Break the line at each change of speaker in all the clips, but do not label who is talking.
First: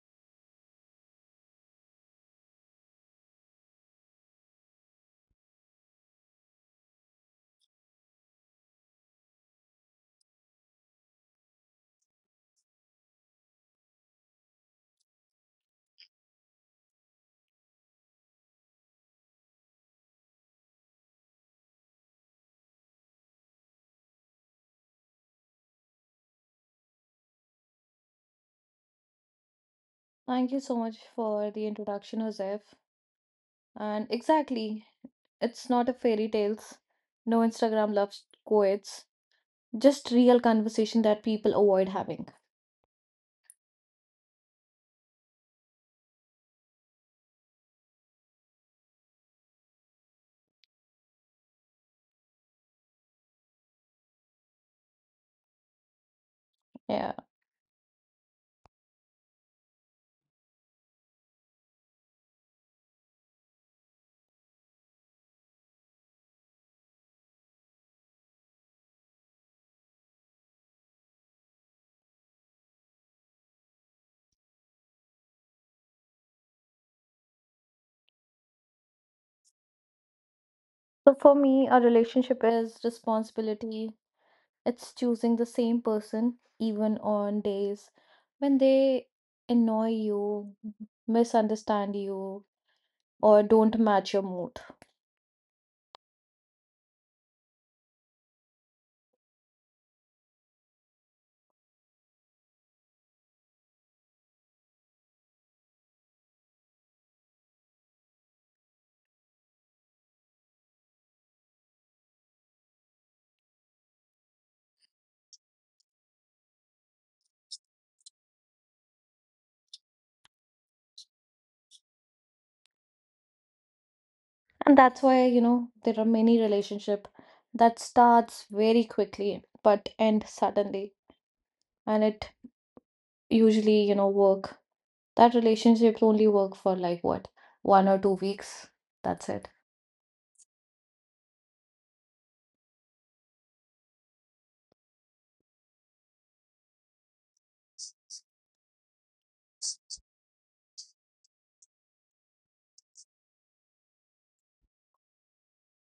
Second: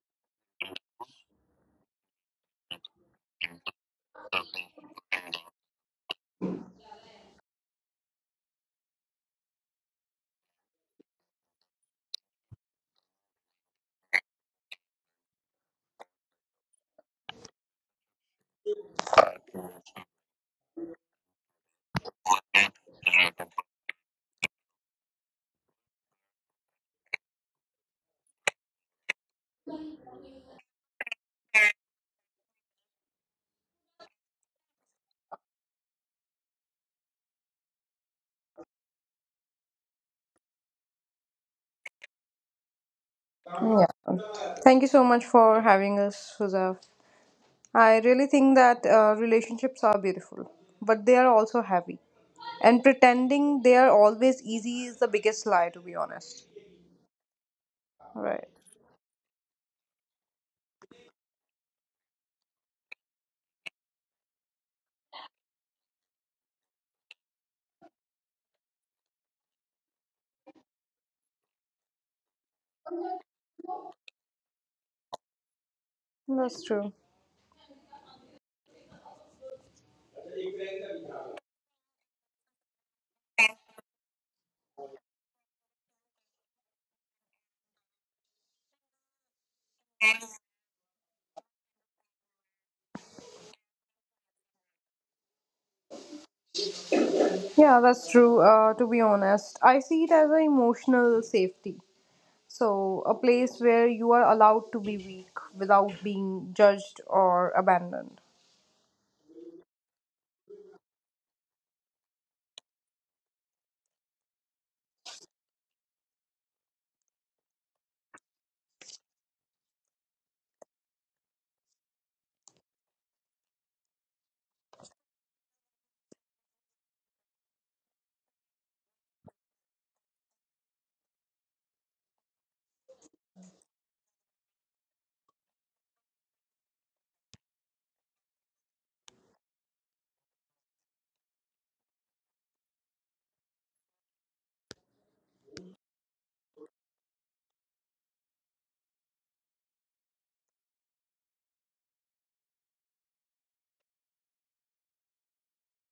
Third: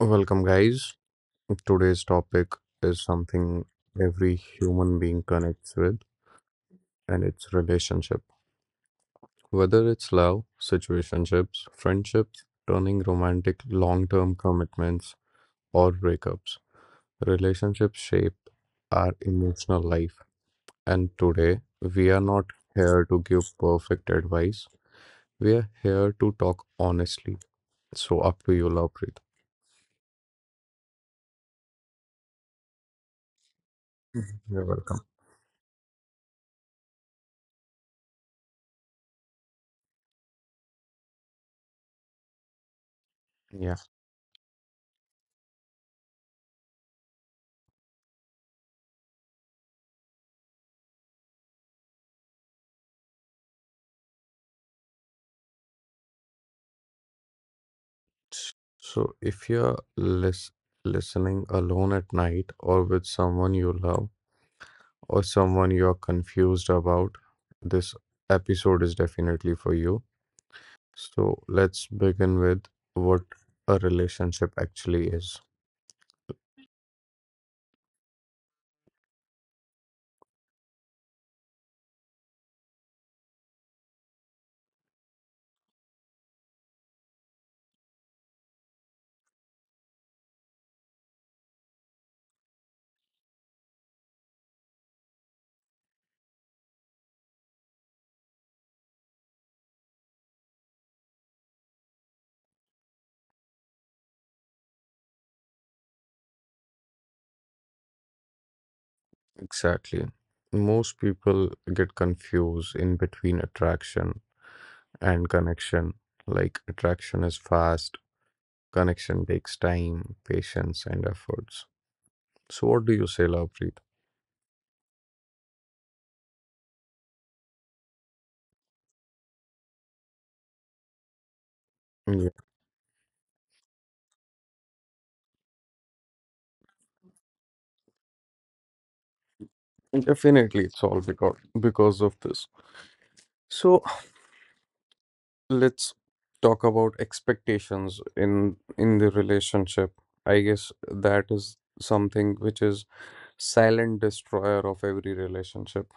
Welcome, guys. Today's topic is something every human being connects with, and it's relationship. Whether it's love, situationships, friendships, turning romantic long term commitments, or breakups, relationships shape our emotional life. And today, we are not here to give perfect advice, we are here to talk honestly. So, up to you, Lovepreet.
Thank you so much for the introduction, Joseph. And
Mhm. You're
exactly,
welcome.
it's not a fairy tales. No Instagram love quotes. Just real conversation that people avoid having.
Yeah.
Yeah. Thank you so much for having us, Huzav. I really think that relationships are beautiful, but they are also heavy. And pretending they are always easy is the biggest lie, to be honest.
Yeah.
Right.
So if you're listening alone at night or with someone you love or someone you're confused about, this episode is definitely for you. So let's begin with what a relationship actually is.
That's true.
So for me, a relationship is responsibility. It's choosing the same person even on days when they annoy you, misunderstand you, or don't match your mood.
Yeah, that's true. To be honest, I see it as an emotional safety. So, a place where you are allowed to be weak without being judged or abandoned.
Exactly. Most people get confused in between attraction and connection. Like attraction is fast, connection takes time, patience, and efforts. So what do you say, Lovepreet?
And that's why, you know, there are many relationship that starts very quickly but end suddenly. And
Yeah.
it usually, you know, work. That relationships only work for like what? 1 or 2 weeks. That's it.
Mm, definitely, it's all because of this. So let's talk about expectations in the relationship. I guess that is something which is silent destroyer of every relationship.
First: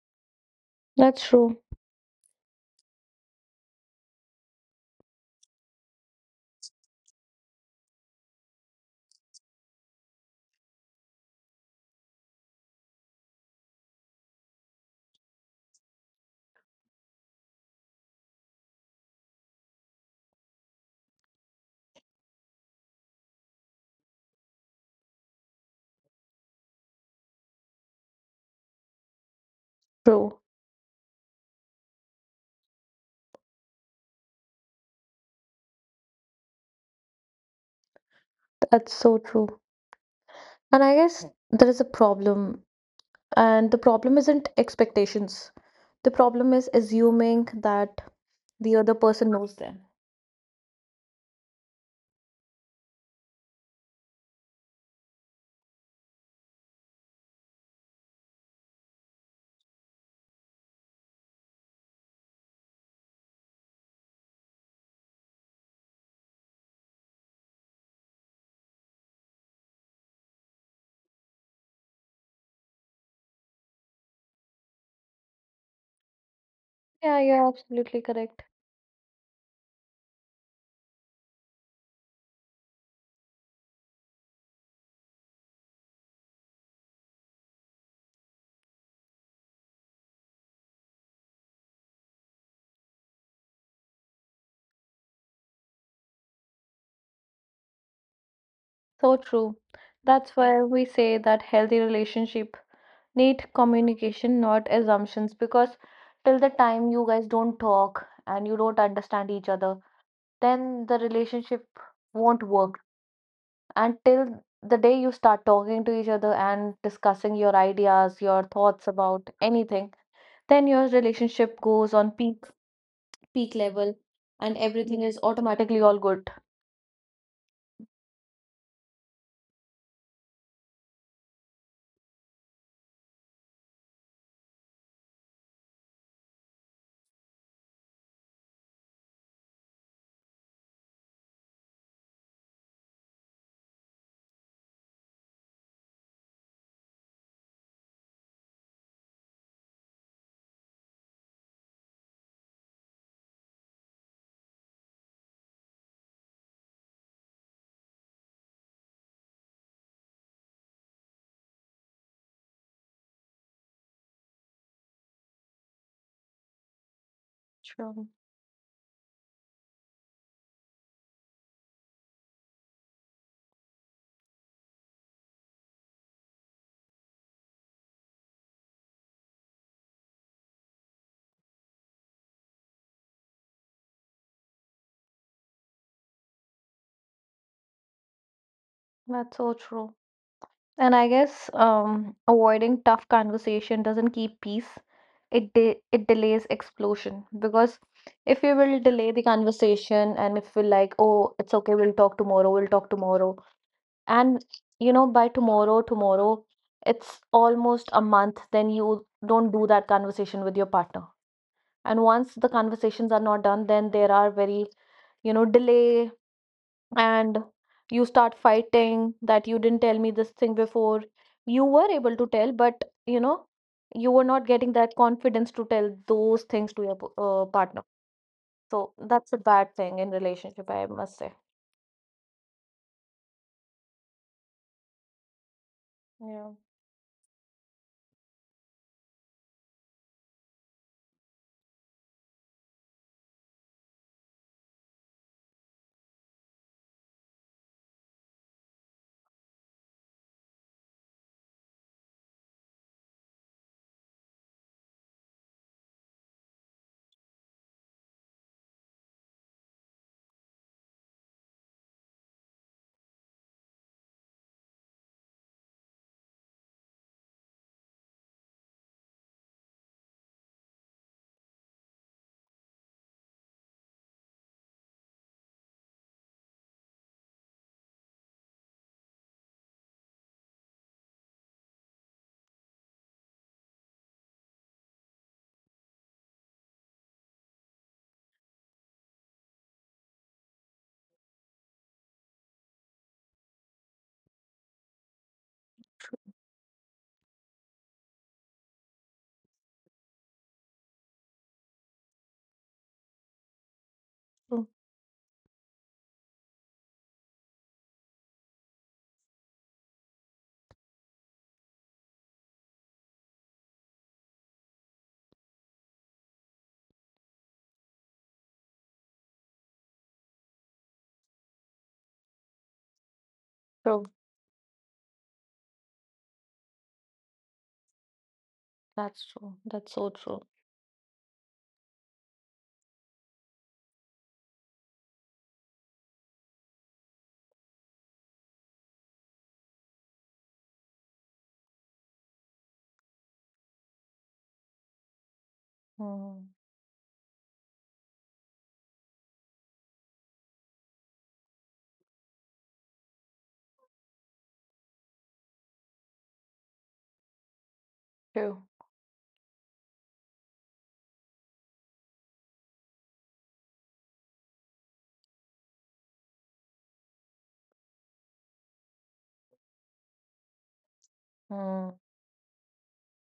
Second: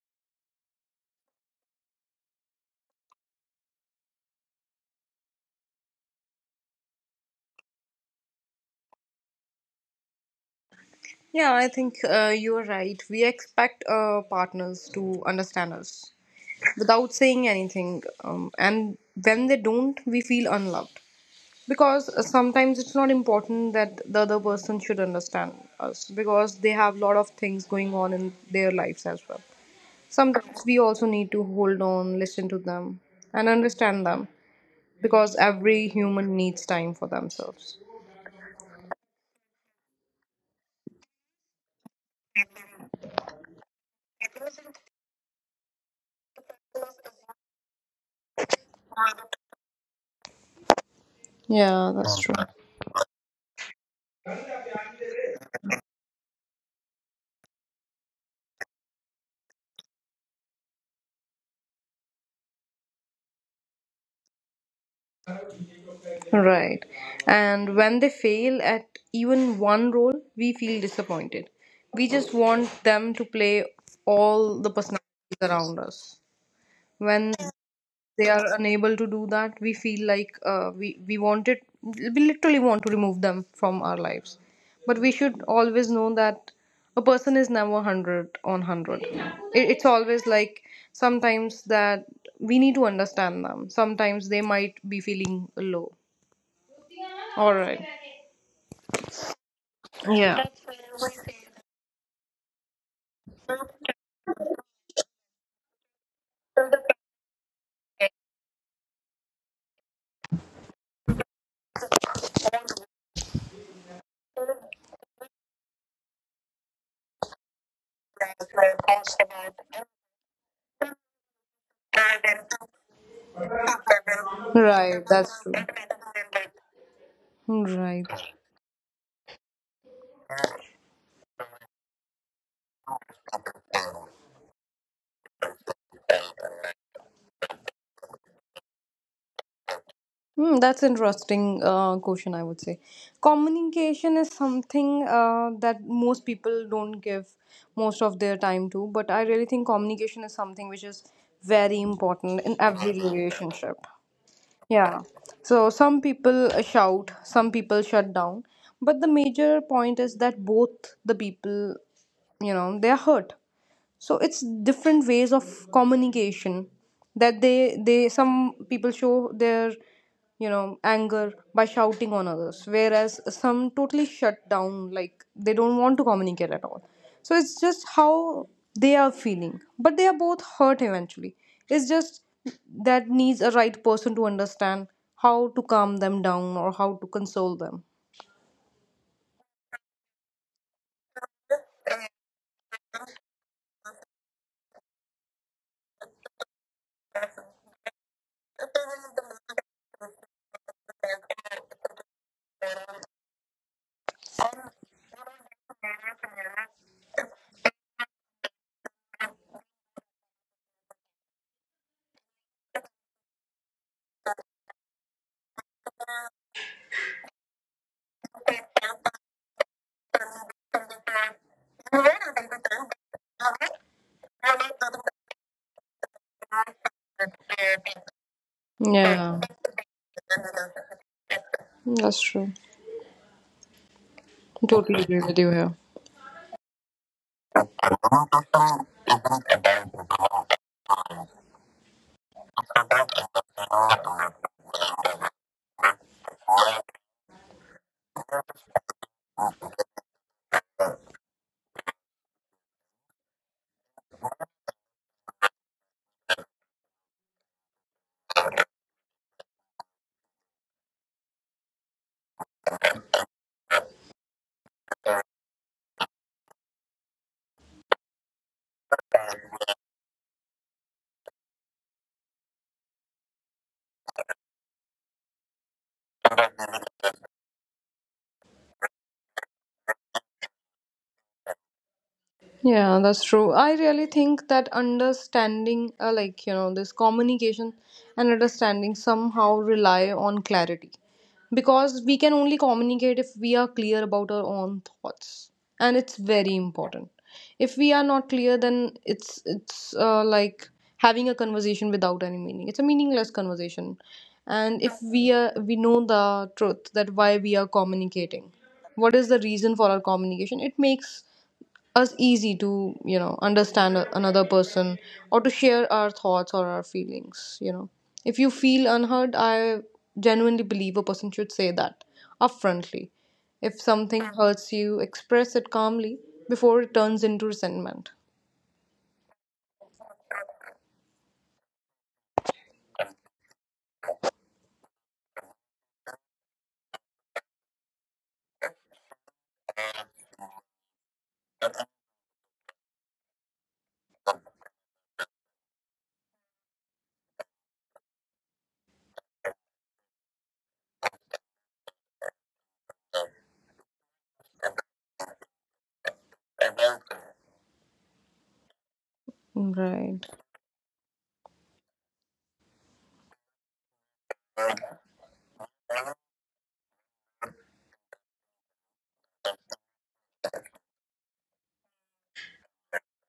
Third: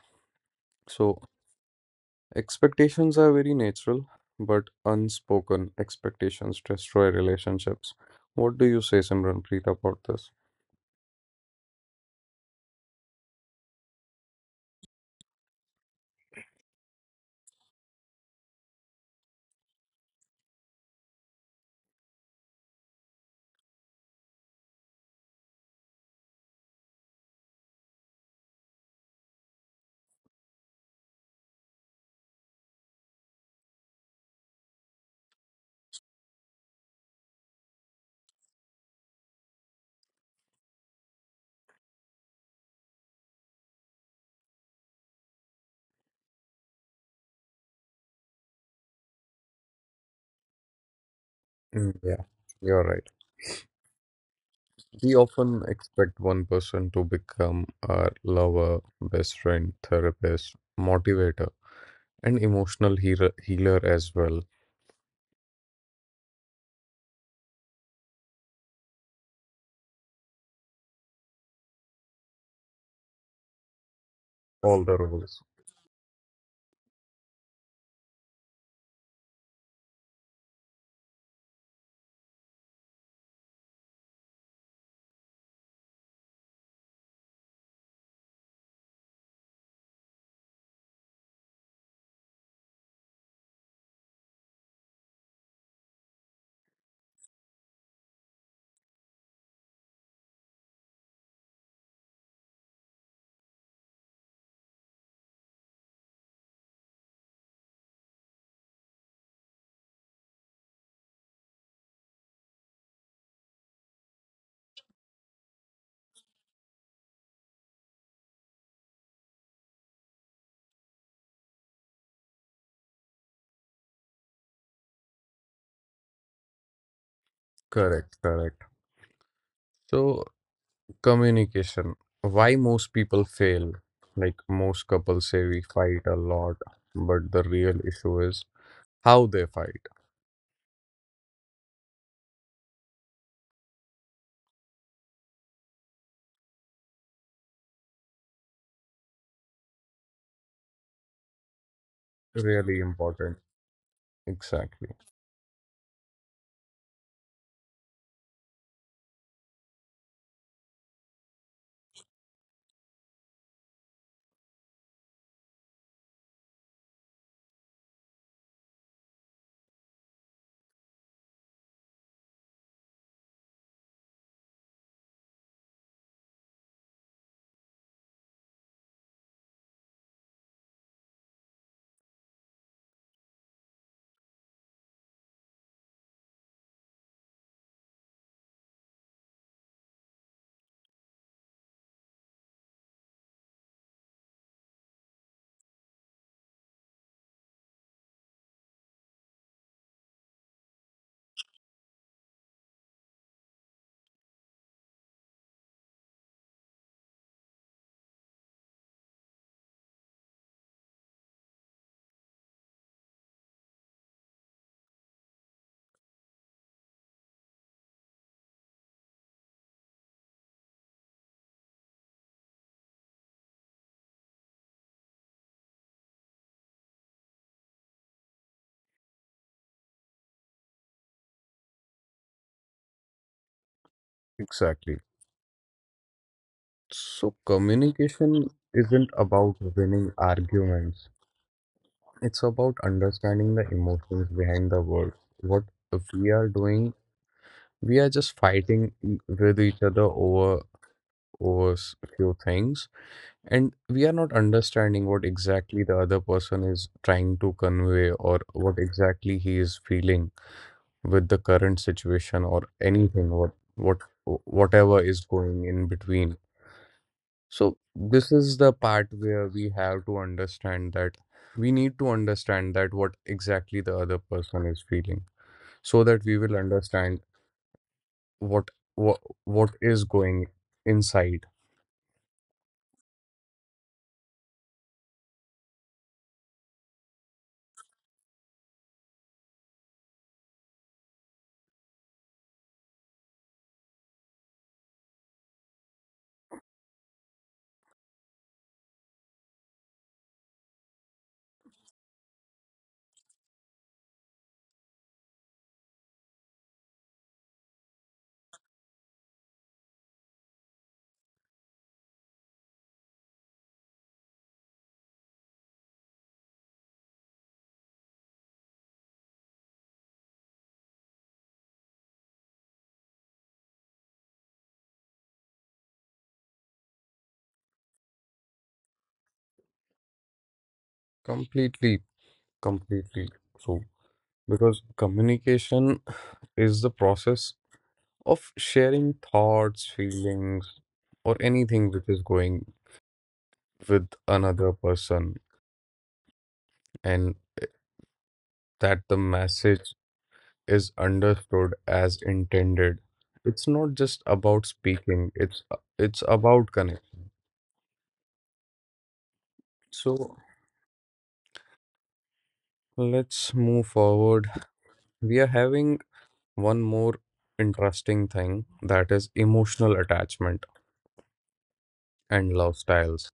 So
That's true.
expectations are very natural, but unspoken expectations destroy relationships. What do you say, Simranpreet, about this?
Yeah, I think you're right. We expect partners to understand us without saying anything. And when they don't, we feel unloved. Because sometimes it's not important that the other person should understand us because they have a lot of things going on in their lives as well.
True.
Sometimes we also need to hold on, listen to them, and understand them because every human needs time for themselves.
That's so true. And I guess there is a problem. And the problem isn't expectations. The problem is assuming that the other person knows them.
Yeah, that's
Yeah,
true.
you're right. We often expect one person to become our lover, best friend, therapist, motivator, and emotional healer, as well.
Right. And when they fail at even one role, we feel disappointed. We just want them to play all the
All the
personalities
roles.
around us.
Yeah,
When
you're absolutely
they
correct.
are unable to do that, we feel like we want it. We literally want to remove them from our lives. But we should always know that a person is never 100 on 100. It's always like sometimes that we need to understand them. Sometimes they might be feeling low. All right.
So true. That's
Yeah.
why we say that healthy relationship need communication, not assumptions, because till the time you guys don't talk and you don't understand each other, then the relationship won't work. And till the day you start talking to each other and discussing your ideas, your thoughts about anything, then your relationship goes on peak level, and everything
Right,
is
that's true.
automatically all good.
Right.
Correct, correct. So, communication. Why most people fail? Like most couples say we fight a lot, but the real issue is how they fight.
Hmm, that's interesting question, I would say. Communication is something that most people don't give most of their time to, but I really think communication is something which is very important in
Really
every
important.
relationship.
Exactly,
Yeah. So some people shout, some people shut down. But the major point is that both the people, you know, they are hurt, so it's different ways of communication that they
True.
they some people show their, you know, anger by shouting on others, whereas some totally shut down, like they don't want to communicate at all. So it's just how they are feeling, but they are both hurt eventually. It's just that needs a right person to understand how to calm them down or how to console them.
That's so true. And I guess avoiding tough conversation doesn't keep peace. It delays explosion, because if we will delay the conversation and if we're like, oh, it's okay, we'll talk tomorrow, and by tomorrow, tomorrow, it's almost a month. Then you don't do that conversation with your partner, and once the conversations are not done, then there are very delay, and you start fighting that you didn't tell me this thing before. You were able to tell, but you know you were not getting that confidence to tell those things to your partner, so
Yeah,
that's a
yeah,
bad thing in relationship, I must say.
that's true.
exactly.
Totally agree with you here.
Yeah,
So, communication isn't about winning arguments. It's about understanding the emotions behind the words. What we are doing, we are just fighting with each other over few things, and we are not understanding what exactly the other person is trying to convey or what exactly he is feeling with the current situation or anything, what whatever is going in between. So this is the part where we have to understand that we need to understand that what exactly the other person is feeling so that we will understand what what, what is going inside.
Yeah, that's true. I really think that understanding, like, you know, this communication and understanding somehow rely on clarity. Because we can only communicate if we are clear about our own thoughts. And it's very important. If we are not clear, then it's like having a conversation without any meaning. It's a meaningless conversation.
true,
And if we are, we know the truth that why we are communicating, what is the reason for our communication, it makes us easy to, you know, understand another person or to share our thoughts or our feelings. You know, if you feel unheard, I genuinely believe a person should say that upfrontly. If
true.
something hurts, you express it calmly before it turns into resentment.
That's true. That's so true.
completely Completely. So because communication is the process of sharing thoughts, feelings, or anything which is going with another person,
Mm,
and that the message is understood as intended. It's not just about speaking, it's about connection.
true.
So let's move forward. We are having one more interesting thing, that is emotional attachment
Mm.
and love styles.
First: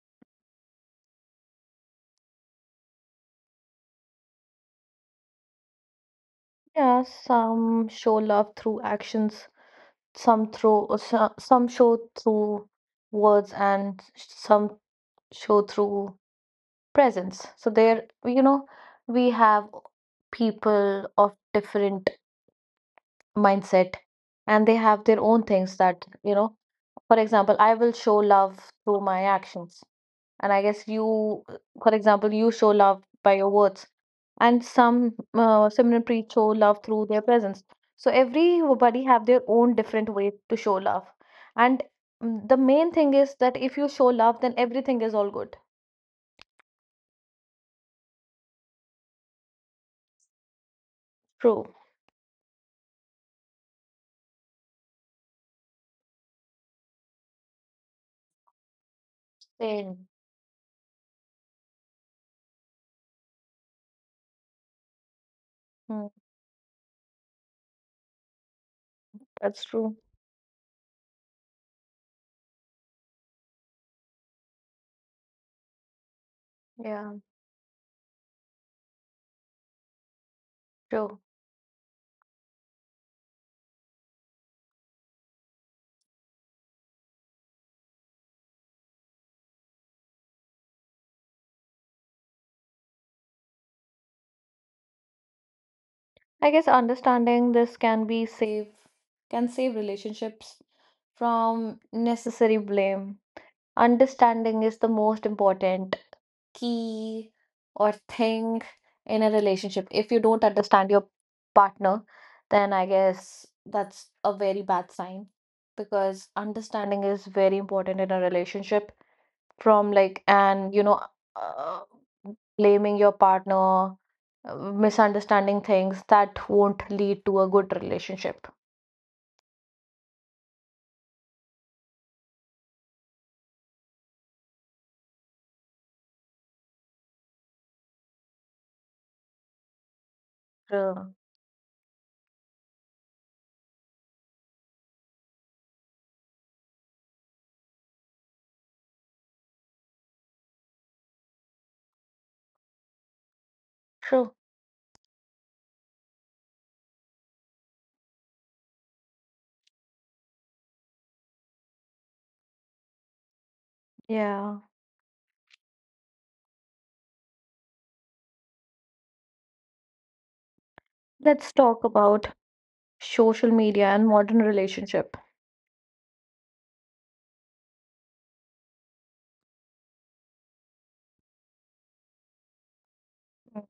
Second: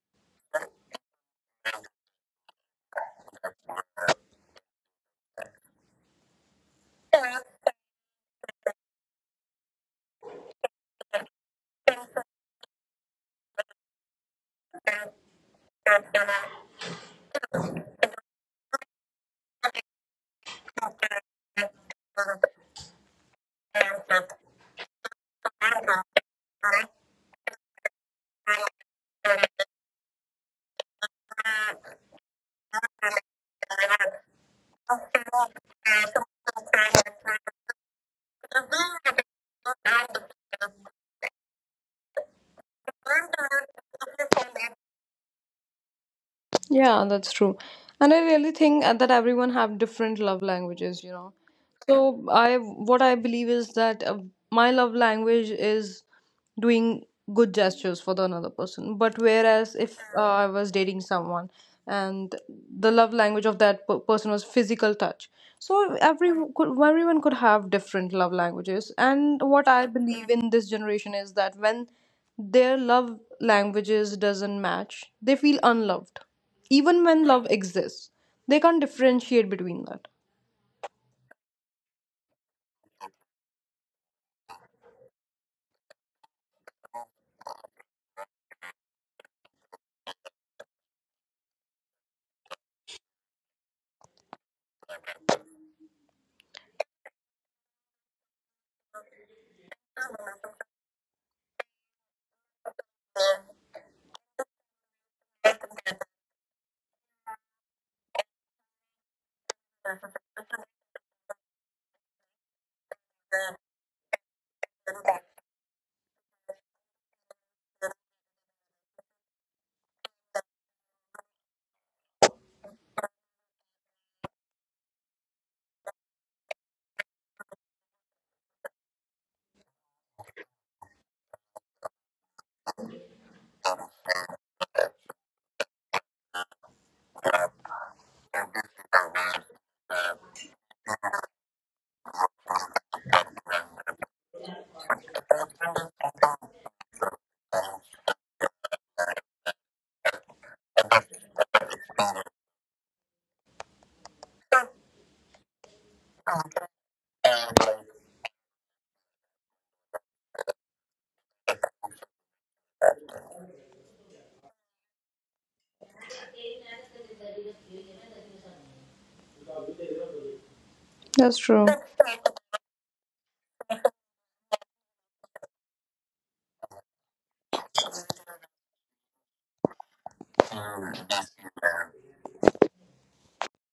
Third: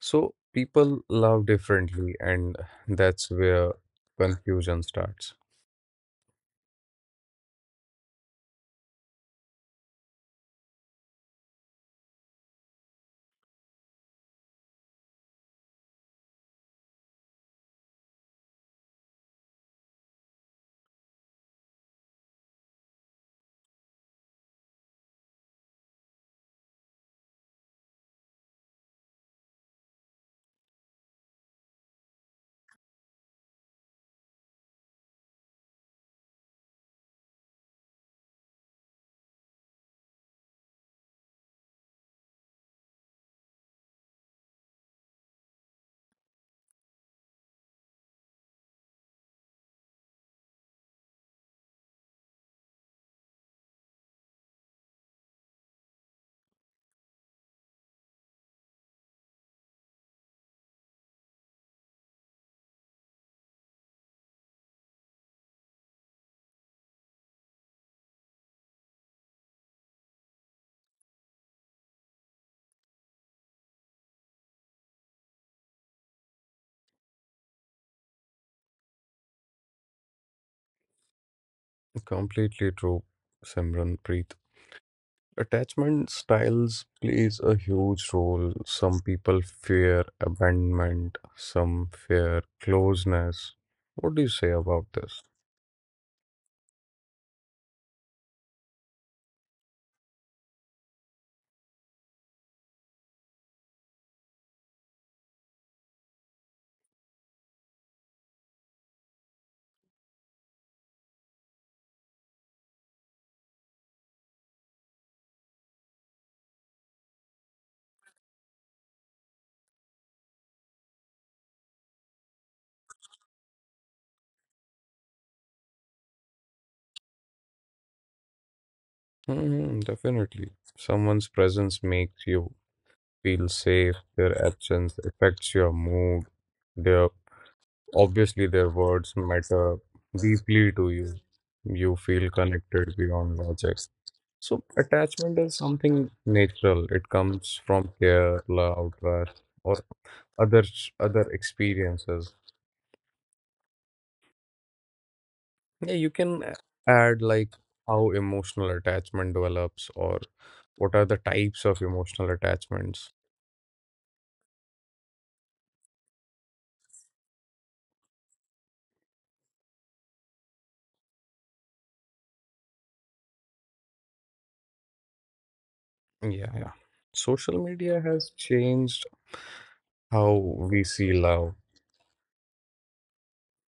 So people love differently, and that's where confusion starts
Yeah, some show love through actions, some through some show through words, and some show through presence. So there, we have people of different mindset,
Right.
and they have their own things that, you know, for example, I will show love through my actions. And I guess you, for example, you show love by your words. And some similar priests show love through their presence. So everybody have their own different way to show love. And the main thing is that if you show love, then everything is all good.
Yeah, that's true. And I really think that everyone have different love languages, you know.
True.
So I what I believe is that my love language is doing good gestures for the another person. But whereas if
Same.
I was dating someone and the love language of person was physical touch, so
Mm,
everyone could have different love languages. And
that's
what I
true.
believe in this generation is that when their love languages doesn't match, they feel unloved, even
Yeah,
when love exists. They can't differentiate between that.
true.
completely true, simran preet Attachment styles plays a huge role. Some people fear abandonment, some fear closeness. What do you say about this?
I guess understanding this can save relationships from necessary blame. Understanding is the most important key or thing in a relationship. If you don't understand your partner, then I guess that's a very bad sign, because understanding is very important in a relationship. From like, and uh, blaming your partner, uh, misunderstanding things, that won't lead to a good relationship.
Hmm, definitely. Someone's presence makes you feel safe, their absence affects your mood, their— Obviously, their words matter deeply to you.
True.
You feel connected beyond logic. So, attachment is something natural. It comes from care, love, trust, or other other experiences.
True.
Yeah, you can add like how emotional attachment develops, or what are the types of emotional attachments.
Yeah,
That's
let's
true.
talk about social media and modern relationship.
Yeah, yeah. Social media has changed how we see love.
Mm.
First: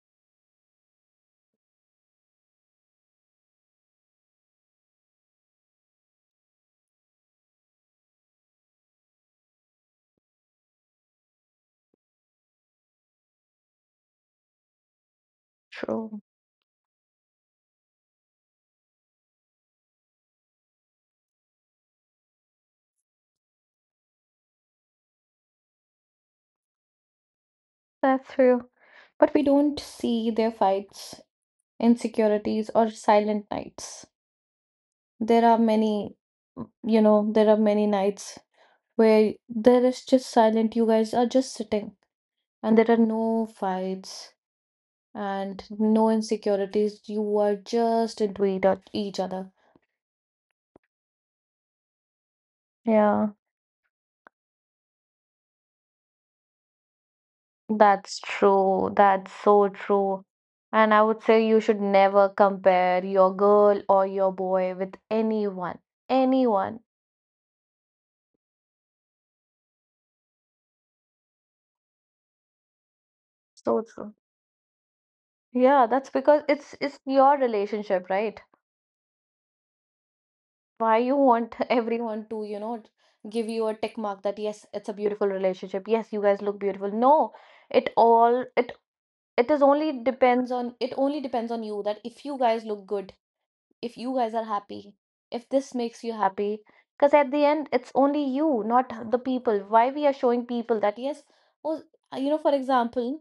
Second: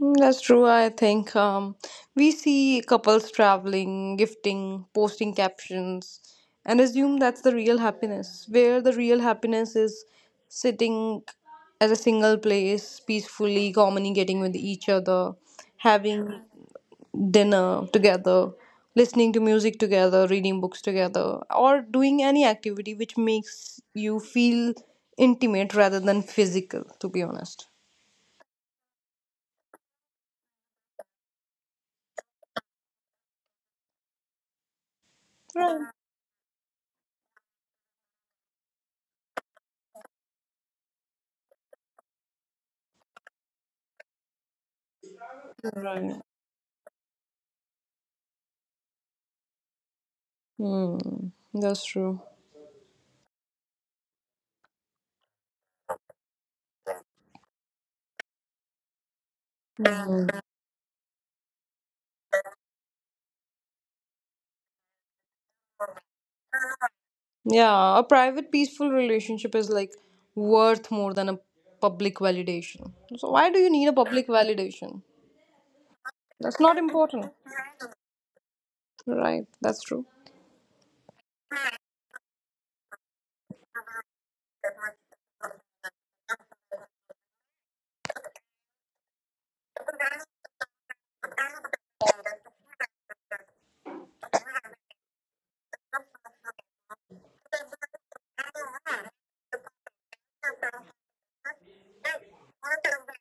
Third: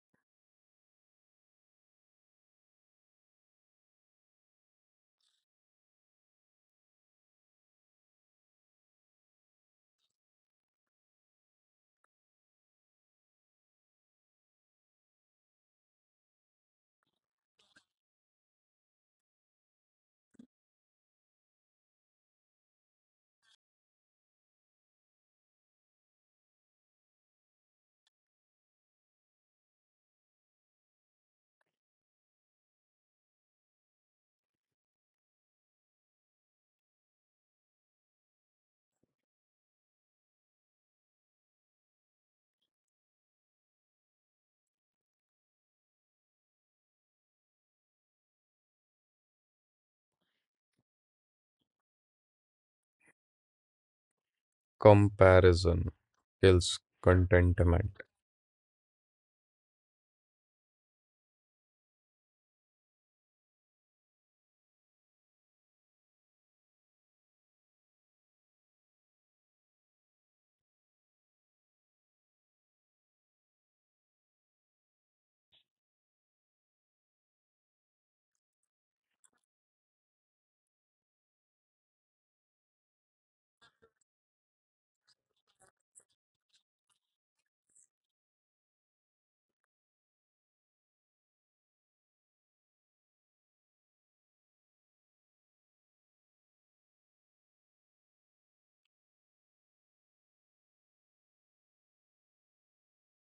Mm, that's true. I think we see couples traveling, gifting, posting captions, and assume that's the real happiness. Where the real happiness is sitting at a single place, peacefully communicating with each other,
True.
having dinner together, listening to music together, reading books together, or doing any activity which makes you feel intimate rather than physical, to be honest.
That's true. But we don't see their fights, insecurities, or silent nights. There are many, mm, you know, there are many nights where there is just silent. You guys are just sitting, and there are no fights and no
Right.
insecurities. You are just into each other.
Hmm. That's true.
Yeah,
Comparison kills contentment.
that's true. That's so true. And I would say you should never compare your girl or your boy with anyone. Anyone.
Yeah, a private peaceful relationship is like worth more than a public validation. So why do you
So
need a
true.
public validation?
Yeah, that's because
That's
it's
not
it's
important.
your relationship, right?
Right. That's true.
Why you want everyone to, give you a tick mark that yes, it's a beautiful relationship. Yes, you guys look beautiful. No, it all it it only depends on you that if you guys look good, if you guys are happy, if this makes you happy. Because at the end, it's only you, not the people. Why we are showing people that, yes, oh, for example.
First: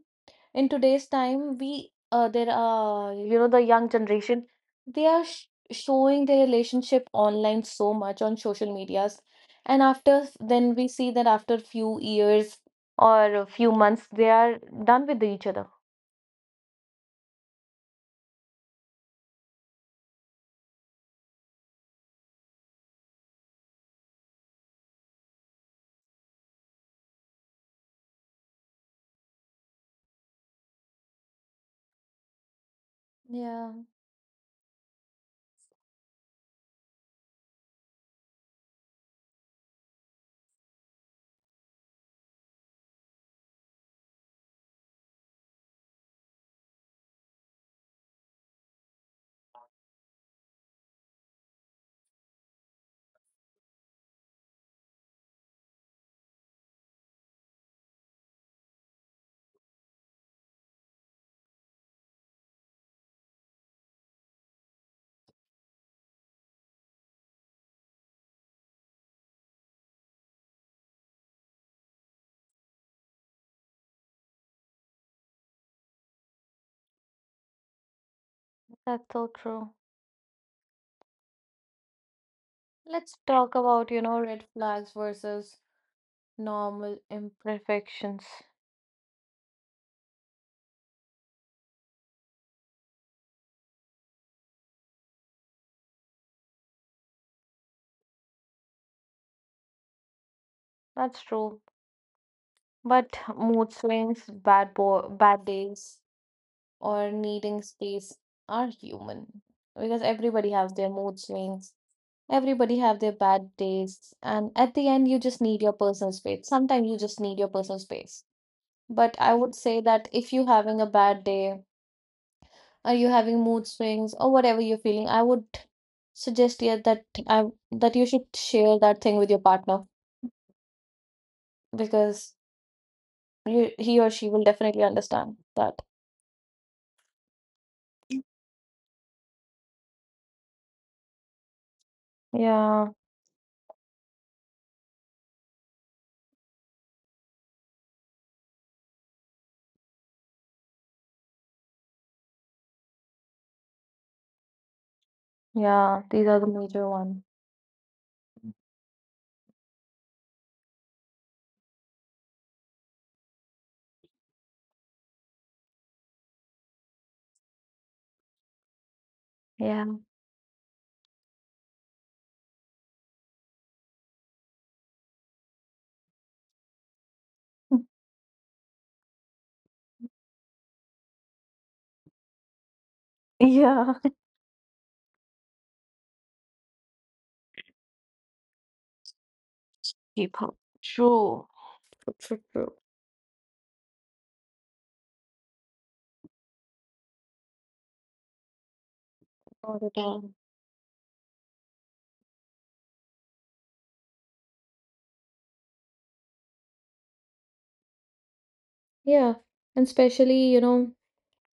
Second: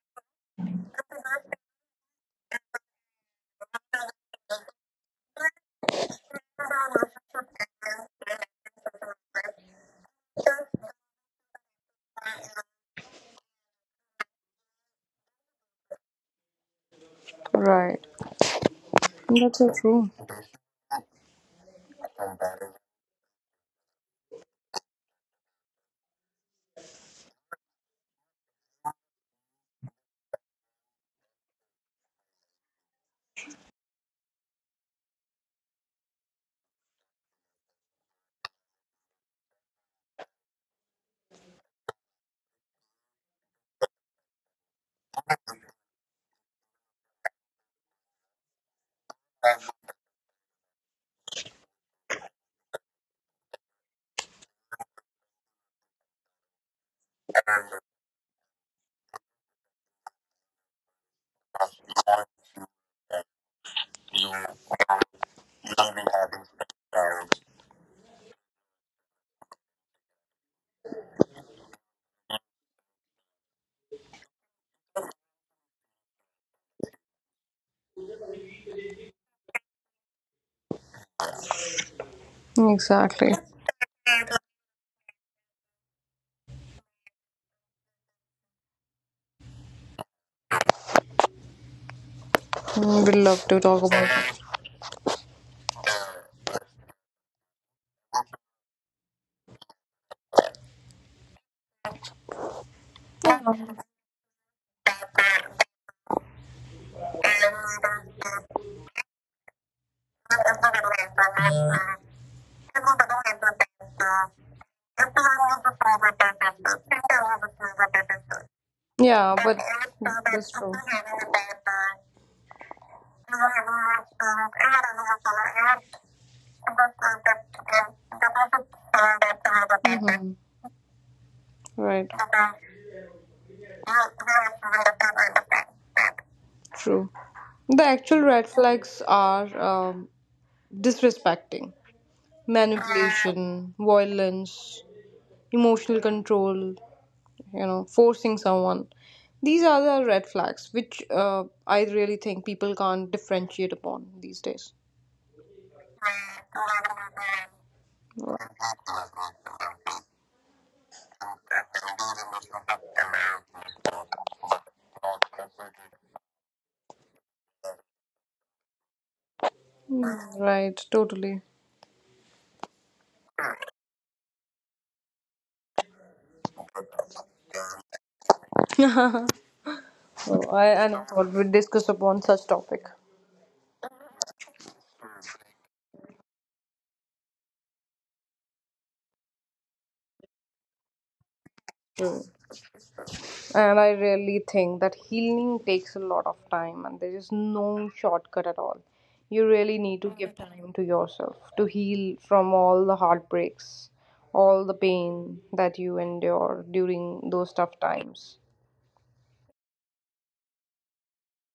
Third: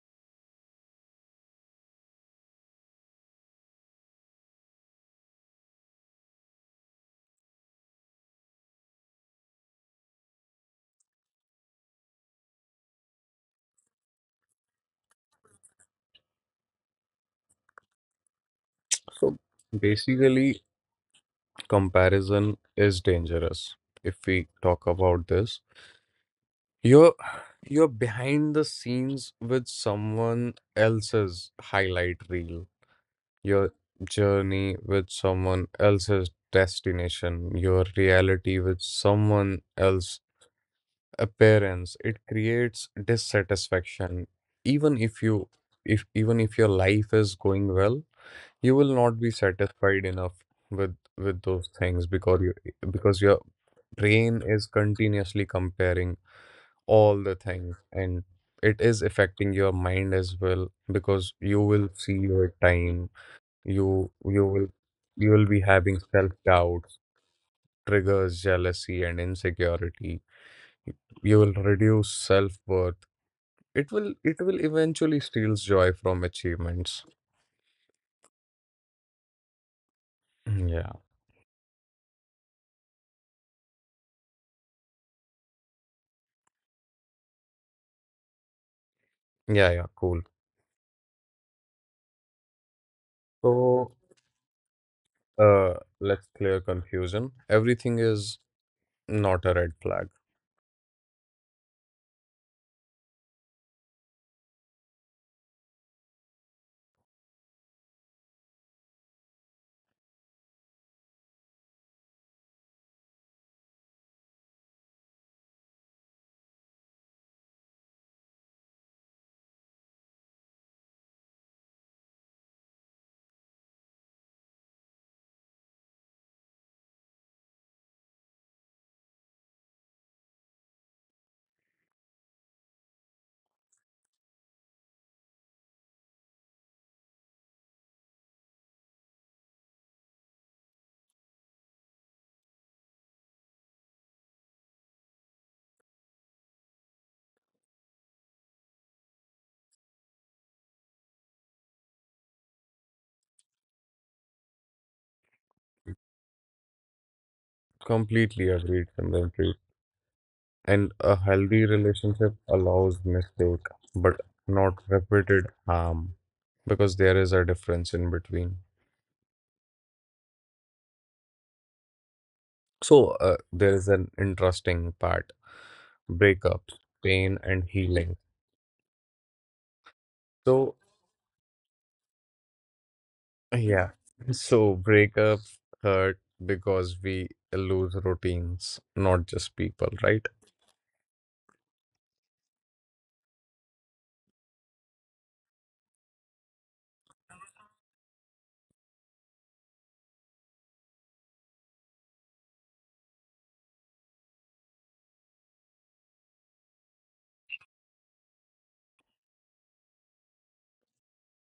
In today's time, we there are the young generation. They are showing their relationship online so much on social medias, and then we see that after few years or a few months they are done with each other.
Right.
So
That's so true.
basically, comparison is dangerous. If we talk about this, you're you're behind the scenes with someone else's highlight reel,
Yeah,
your journey with someone else's destination, your reality with someone else's appearance. It creates dissatisfaction, even if you if even if your life is going well, you will not be satisfied enough with those things because your brain is continuously comparing all the things, and it is affecting your mind as well. Because you will see your time you you will you will be having self doubts, triggers jealousy and insecurity, you will reduce self worth. It will eventually steals joy from achievements.
that's so true.
Mm, yeah.
Let's
Exactly.
talk about, red flags versus normal imperfections.
Yeah, yeah, cool.
Mm, we'd love to talk
So
about.
uh, let's clear confusion. Everything is not a red flag.
That's true. But mood swings, bad bad days, or needing space are human, because everybody has their mood swings, everybody have their bad days, and at the end you just need your personal space. Sometimes you just need your personal space. But I
Yeah,
would
but
say that if you're
that's true.
having a bad day, or you're having mood swings, or whatever you're feeling, I would suggest here that I that you should share that thing with your partner,
Hmm. Right.
because you, he or she will definitely understand that.
True. The actual red flags are disrespecting,
Yeah.
manipulation, violence, emotional control, you know, forcing someone. These are the red flags which I really think people can't differentiate upon these days.
Yeah, these are the major one.
Completely agreed, Simranpreet. And a healthy relationship allows mistake, but not repeated harm, because there is a difference in between.
Yeah.
Mm, right, totally.
So there is an interesting part: breakups, pain, and healing.
So I,
So
I never thought we'd discuss upon such topic.
Yeah.
yeah, so breakups hurt because we lose routines, not just people, right?
Keep. True.
Hmm.
True, true.
And I really think that healing takes a lot of time and there is no shortcut at all. You really
All the
need to
time.
give time to yourself to heal from all the heartbreaks, all the pain that you endure during those tough times.
Yeah, and especially,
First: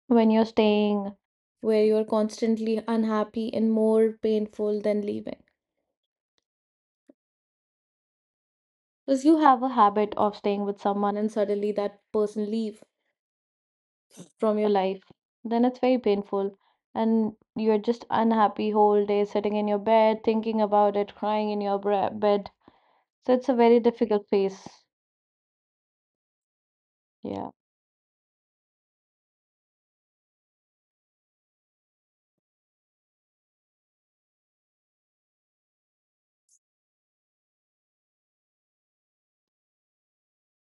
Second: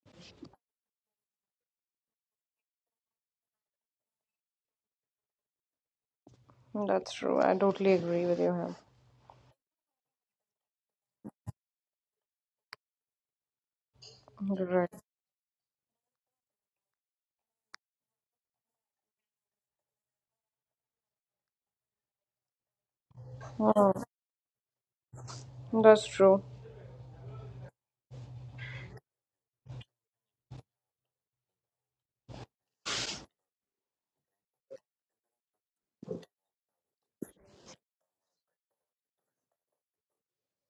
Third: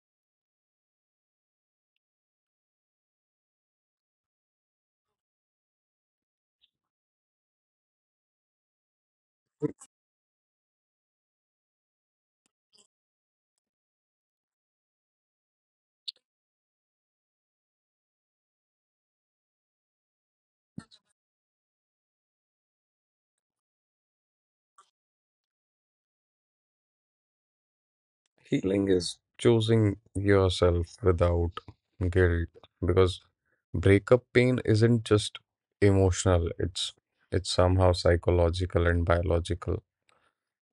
when you're staying where you're constantly unhappy, and more painful than leaving.
That's true. I totally agree with you. Him.
Because you have a habit of staying with someone, and suddenly that person leave from your
Right.
life, then it's very painful. And you're just unhappy whole day, sitting in your bed, thinking about it, crying in your bed. So it's a very
Mm,
difficult phase.
that's true.
Yeah.
Healing is choosing yourself without guilt, because breakup pain isn't just emotional, it's somehow psychological and biological.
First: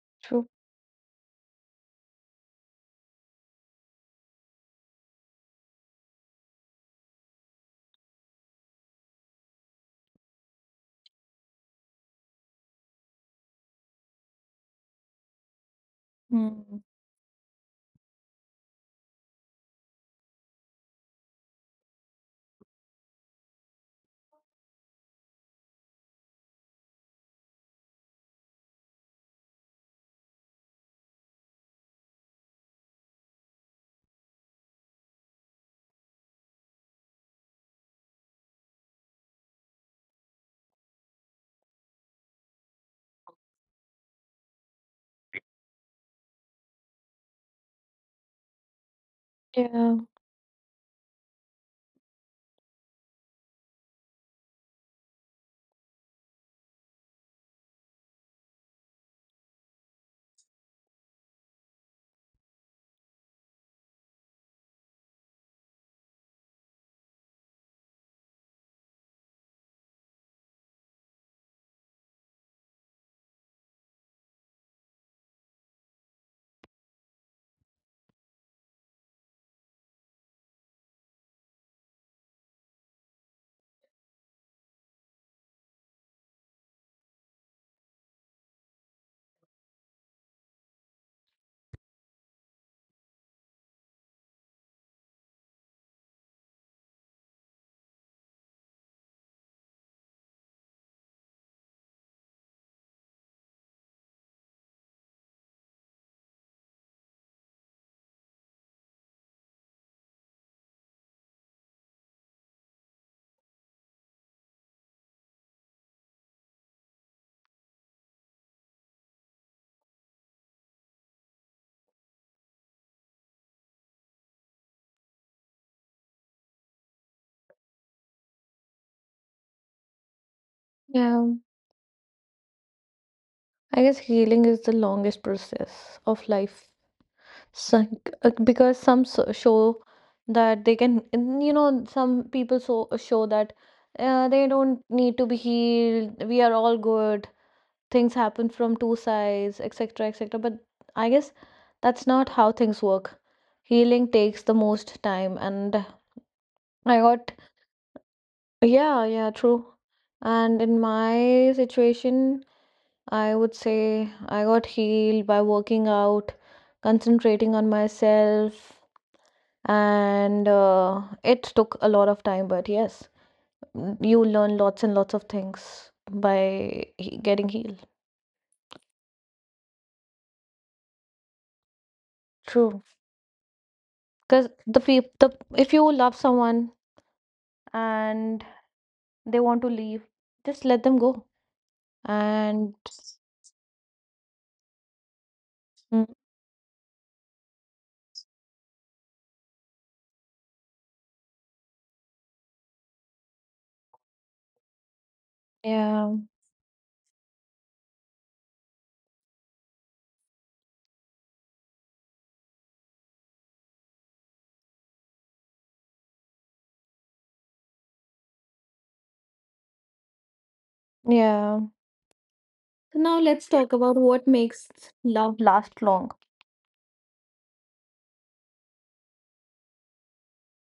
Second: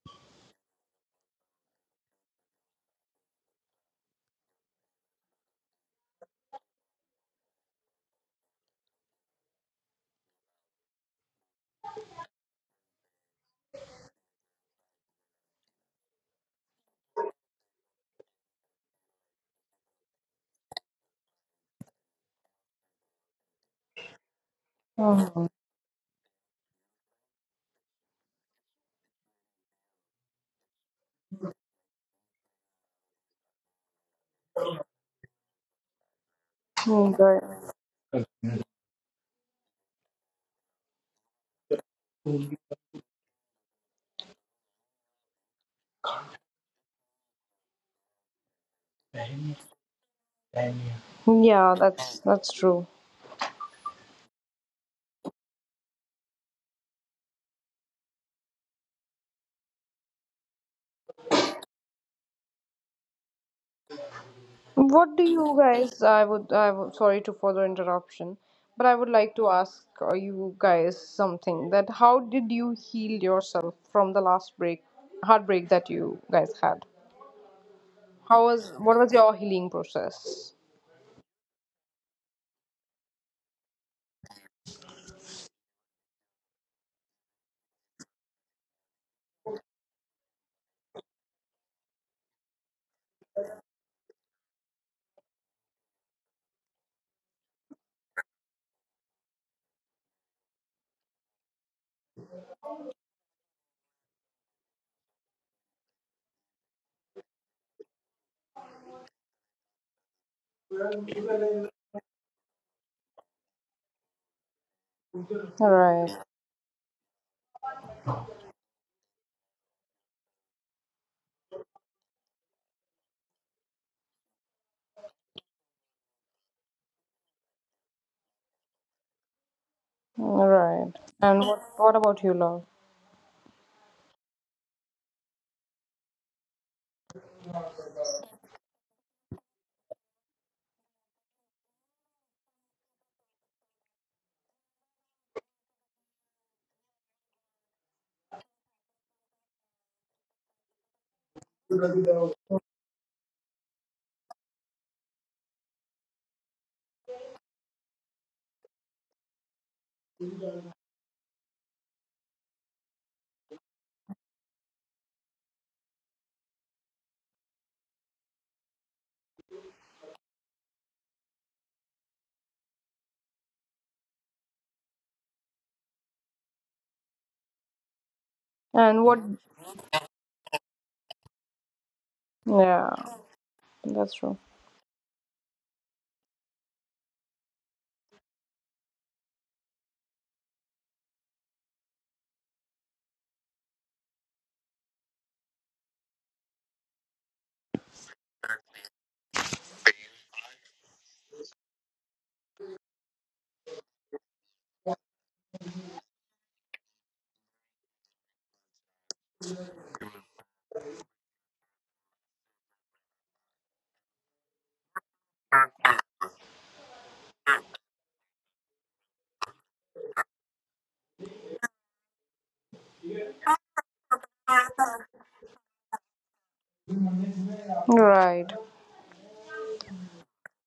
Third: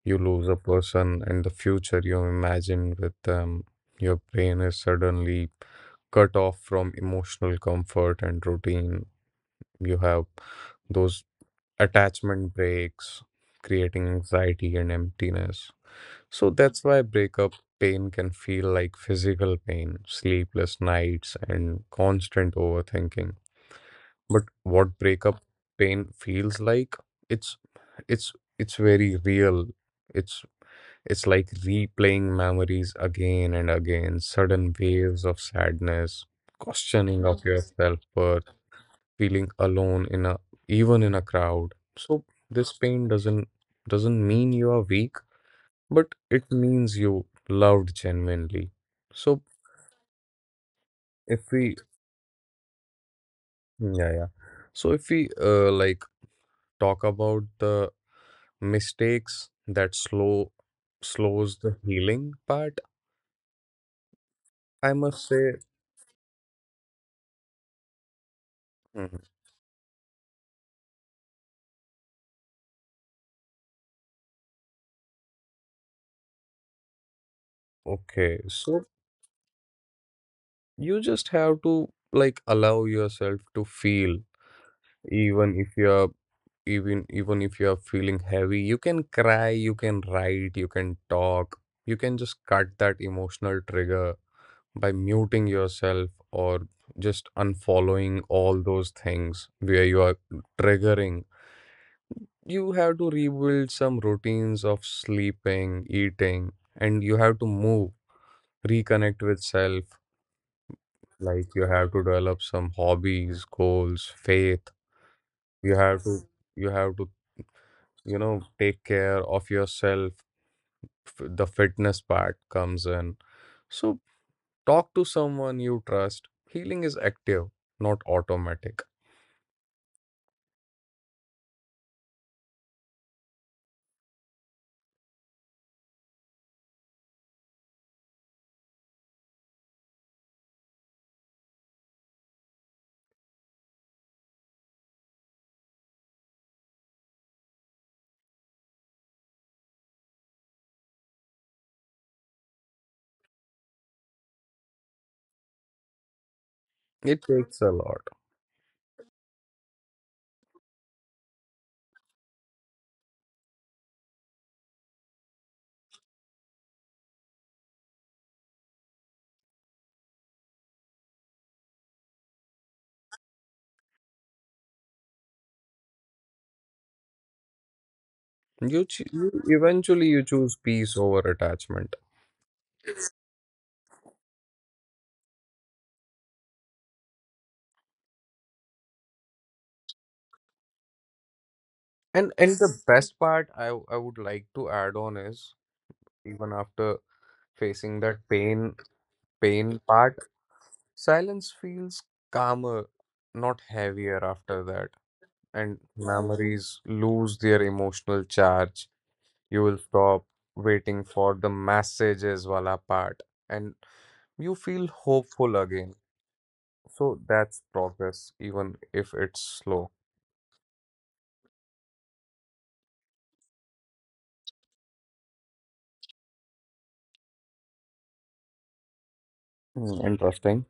You
True.
lose a person and the future you imagine with them. Your brain is suddenly cut off from emotional comfort and routine. You have those attachment breaks, creating anxiety and emptiness. So
Hmm.
that's why breakup pain can feel like physical pain, sleepless nights, and constant overthinking. But what breakup
Mhm.
pain feels like, it's it's it's very real. It's it's like replaying memories again and again, sudden waves of sadness,
Mm,
questioning
right.
of your self-worth, feeling alone in a even in a crowd. So this pain doesn't mean you are weak, but it means you loved genuinely. So
Yeah.
if
Yeah,
we,
that's true.
yeah, yeah. So if we like talk about the mistakes that slows the healing part— I
What
must
do
say,
you guys? I would, sorry to further interruption, but I would
mhm—
like to ask you guys something. That how did you heal yourself from heartbreak that you guys had?
okay,
How was?
so
What was your healing process?
you just have to like allow yourself to feel, even if you're even even if you're feeling heavy. You can cry, you can write, you can talk, you can just cut that emotional trigger by muting yourself or just unfollowing all those things where you are triggering. You have to rebuild some routines of sleeping, eating, and you have to move reconnect with self. Like you have to develop some hobbies, goals, faith. You have to
Right.
you have to You know, take care of yourself. F- the fitness part comes in. So talk to someone you trust. Healing is active, not automatic.
Right.
Yeah.
And what? What about you, love?
I guess healing is the longest process of life. So, because some show that they can, and, some people show that they don't need to be healed. We are all good. Things happen from two sides, etc., etc. But I guess that's not how things work. Healing takes the most time, and I
It
got.
takes a lot.
Yeah, yeah, true. And in my situation, I would say I got healed by working out, concentrating on myself, and it took a lot of time, but yes, you learn lots and lots of things by getting healed.
And what?
You eventually you choose peace over attachment.
True,
Yeah, that's true.
because the people, the if you love someone and they want to leave, just let them go.
And the
And
best part I would like to add on is
mm,
even after facing that pain part, silence feels calmer, not heavier after that. And
yeah,
memories lose their emotional charge. You will stop waiting for the messages wala part, and you feel hopeful again. So that's progress, even if it's slow.
yeah. So now let's talk about what makes love last long.
Right.
Hmm, interesting.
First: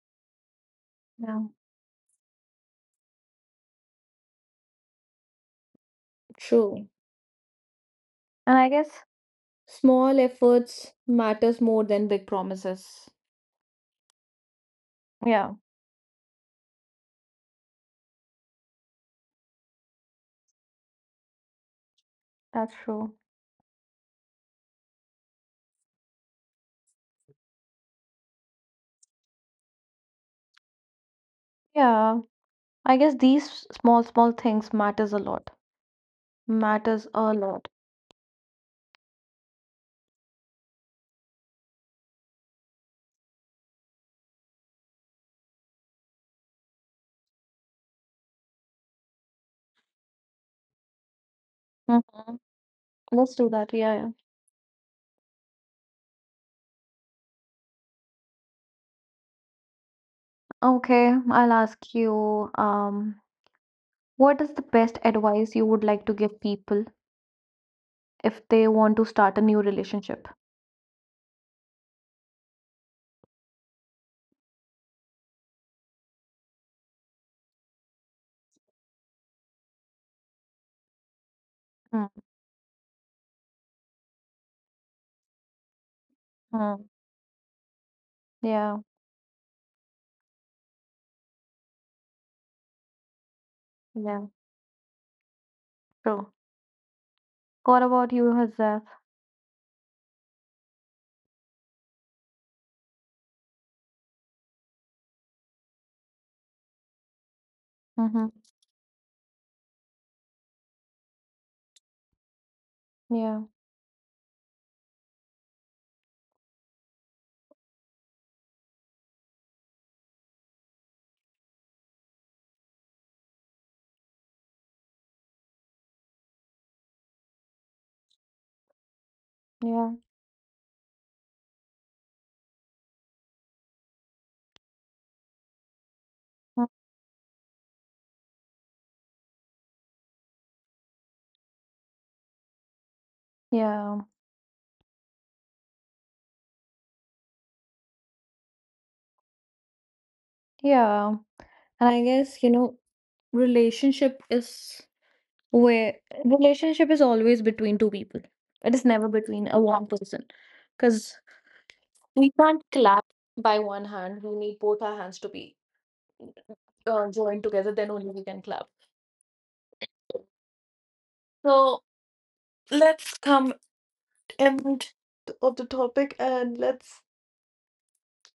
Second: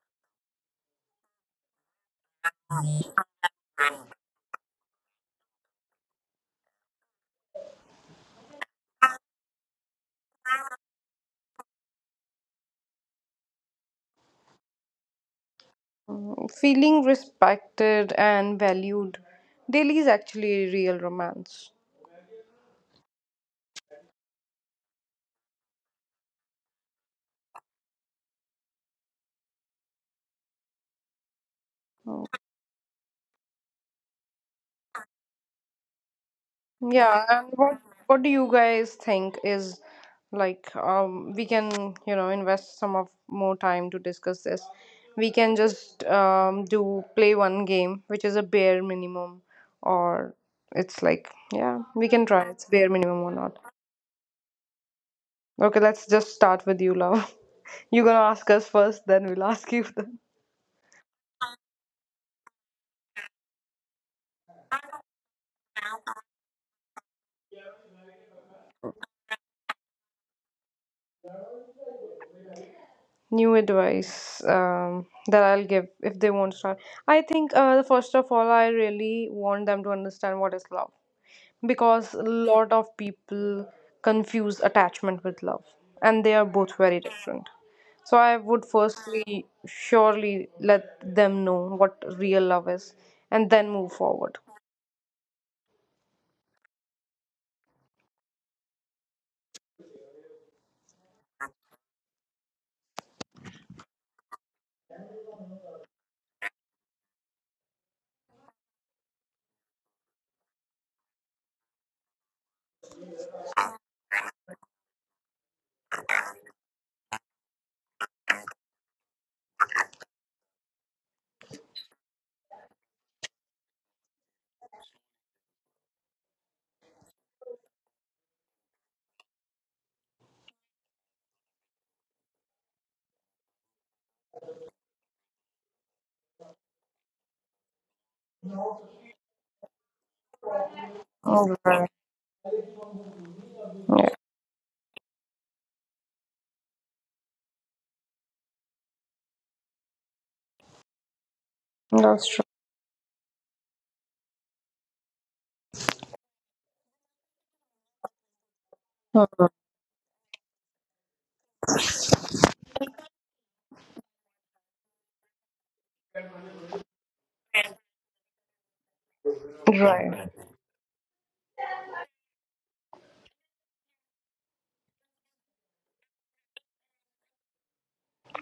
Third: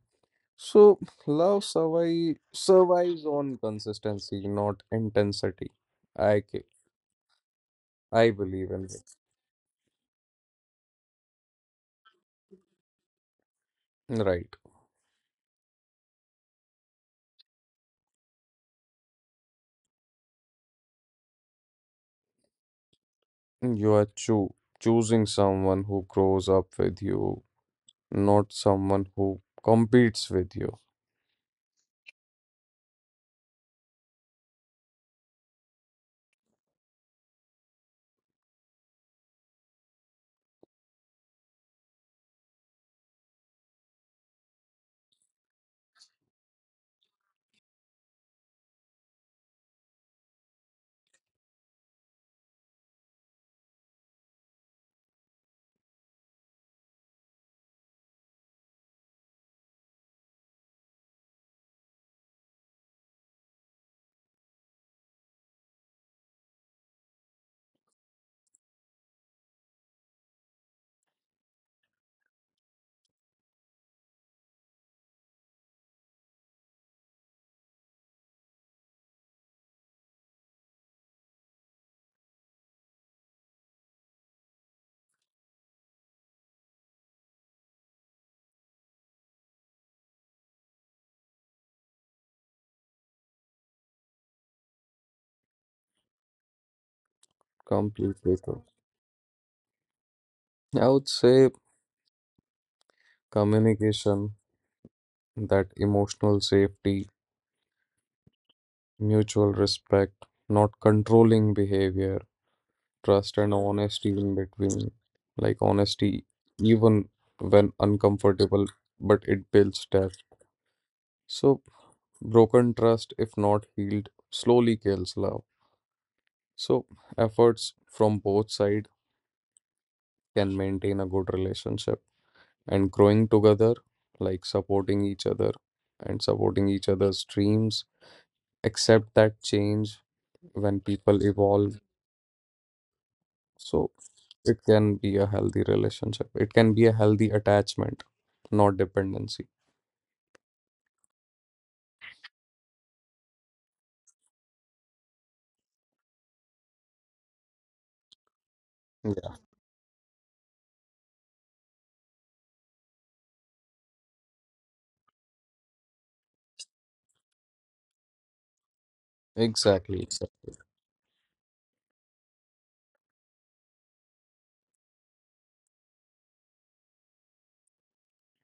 So
Yeah.
love survives on consistency, not intensity. I ca-
True.
I
And I
believe in it.
guess small efforts matters more than big promises.
Right.
Yeah,
Mm, feeling respected and valued daily is actually real romance.
that's true.
You are choo choosing someone who grows up with you, not someone who competes with you.
Yeah, I guess these small, small things matters a lot. Matters
Yeah,
a
and
lot.
what do you guys think is like, we can, you know, invest some of more time to discuss this. We can just do play one game, which is a bare minimum, or it's like yeah, we can
Mhm.
try it's bare minimum or
Let's do
not.
that. Yeah, yeah.
Okay, let's just start with you, love. You're gonna ask us first, then we'll ask you then.
Okay, I'll ask you, what is the best advice you would like to give people if they want to start a new relationship?
New advice that I'll give if they won't start. I think first of all, I really want them to understand what is love because a lot of people confuse attachment with love and they are
Mm-hmm.
both very different, so I
Yeah,
would firstly surely let them know what real love is and then move
yeah,
forward.
true. What about
Compete
you,
with you.
Hazaf?
I would say communication, that emotional safety,
Mm-hmm.
mutual respect, not controlling behavior, trust
Yeah,
and honesty in between. Like honesty, even when uncomfortable, but it builds depth. So broken trust, if not healed, slowly kills love. So efforts from both sides
yeah,
can maintain a good relationship and growing together, like supporting each other and supporting
mm,
each other's dreams. Accept that change when people evolve.
Alright,
So
yeah,
yeah,
it can be a healthy relationship. It can be a healthy attachment, not dependency.
yeah. And I
that's true.
guess, relationship is where relationship is always between two people. It is never
Yeah,
Mhm.
between a one person, because we can't clap by one hand. We need both our hands to be joined together, then only we can clap.
exactly,
Right.
exactly.
So let's come end of the topic, and let's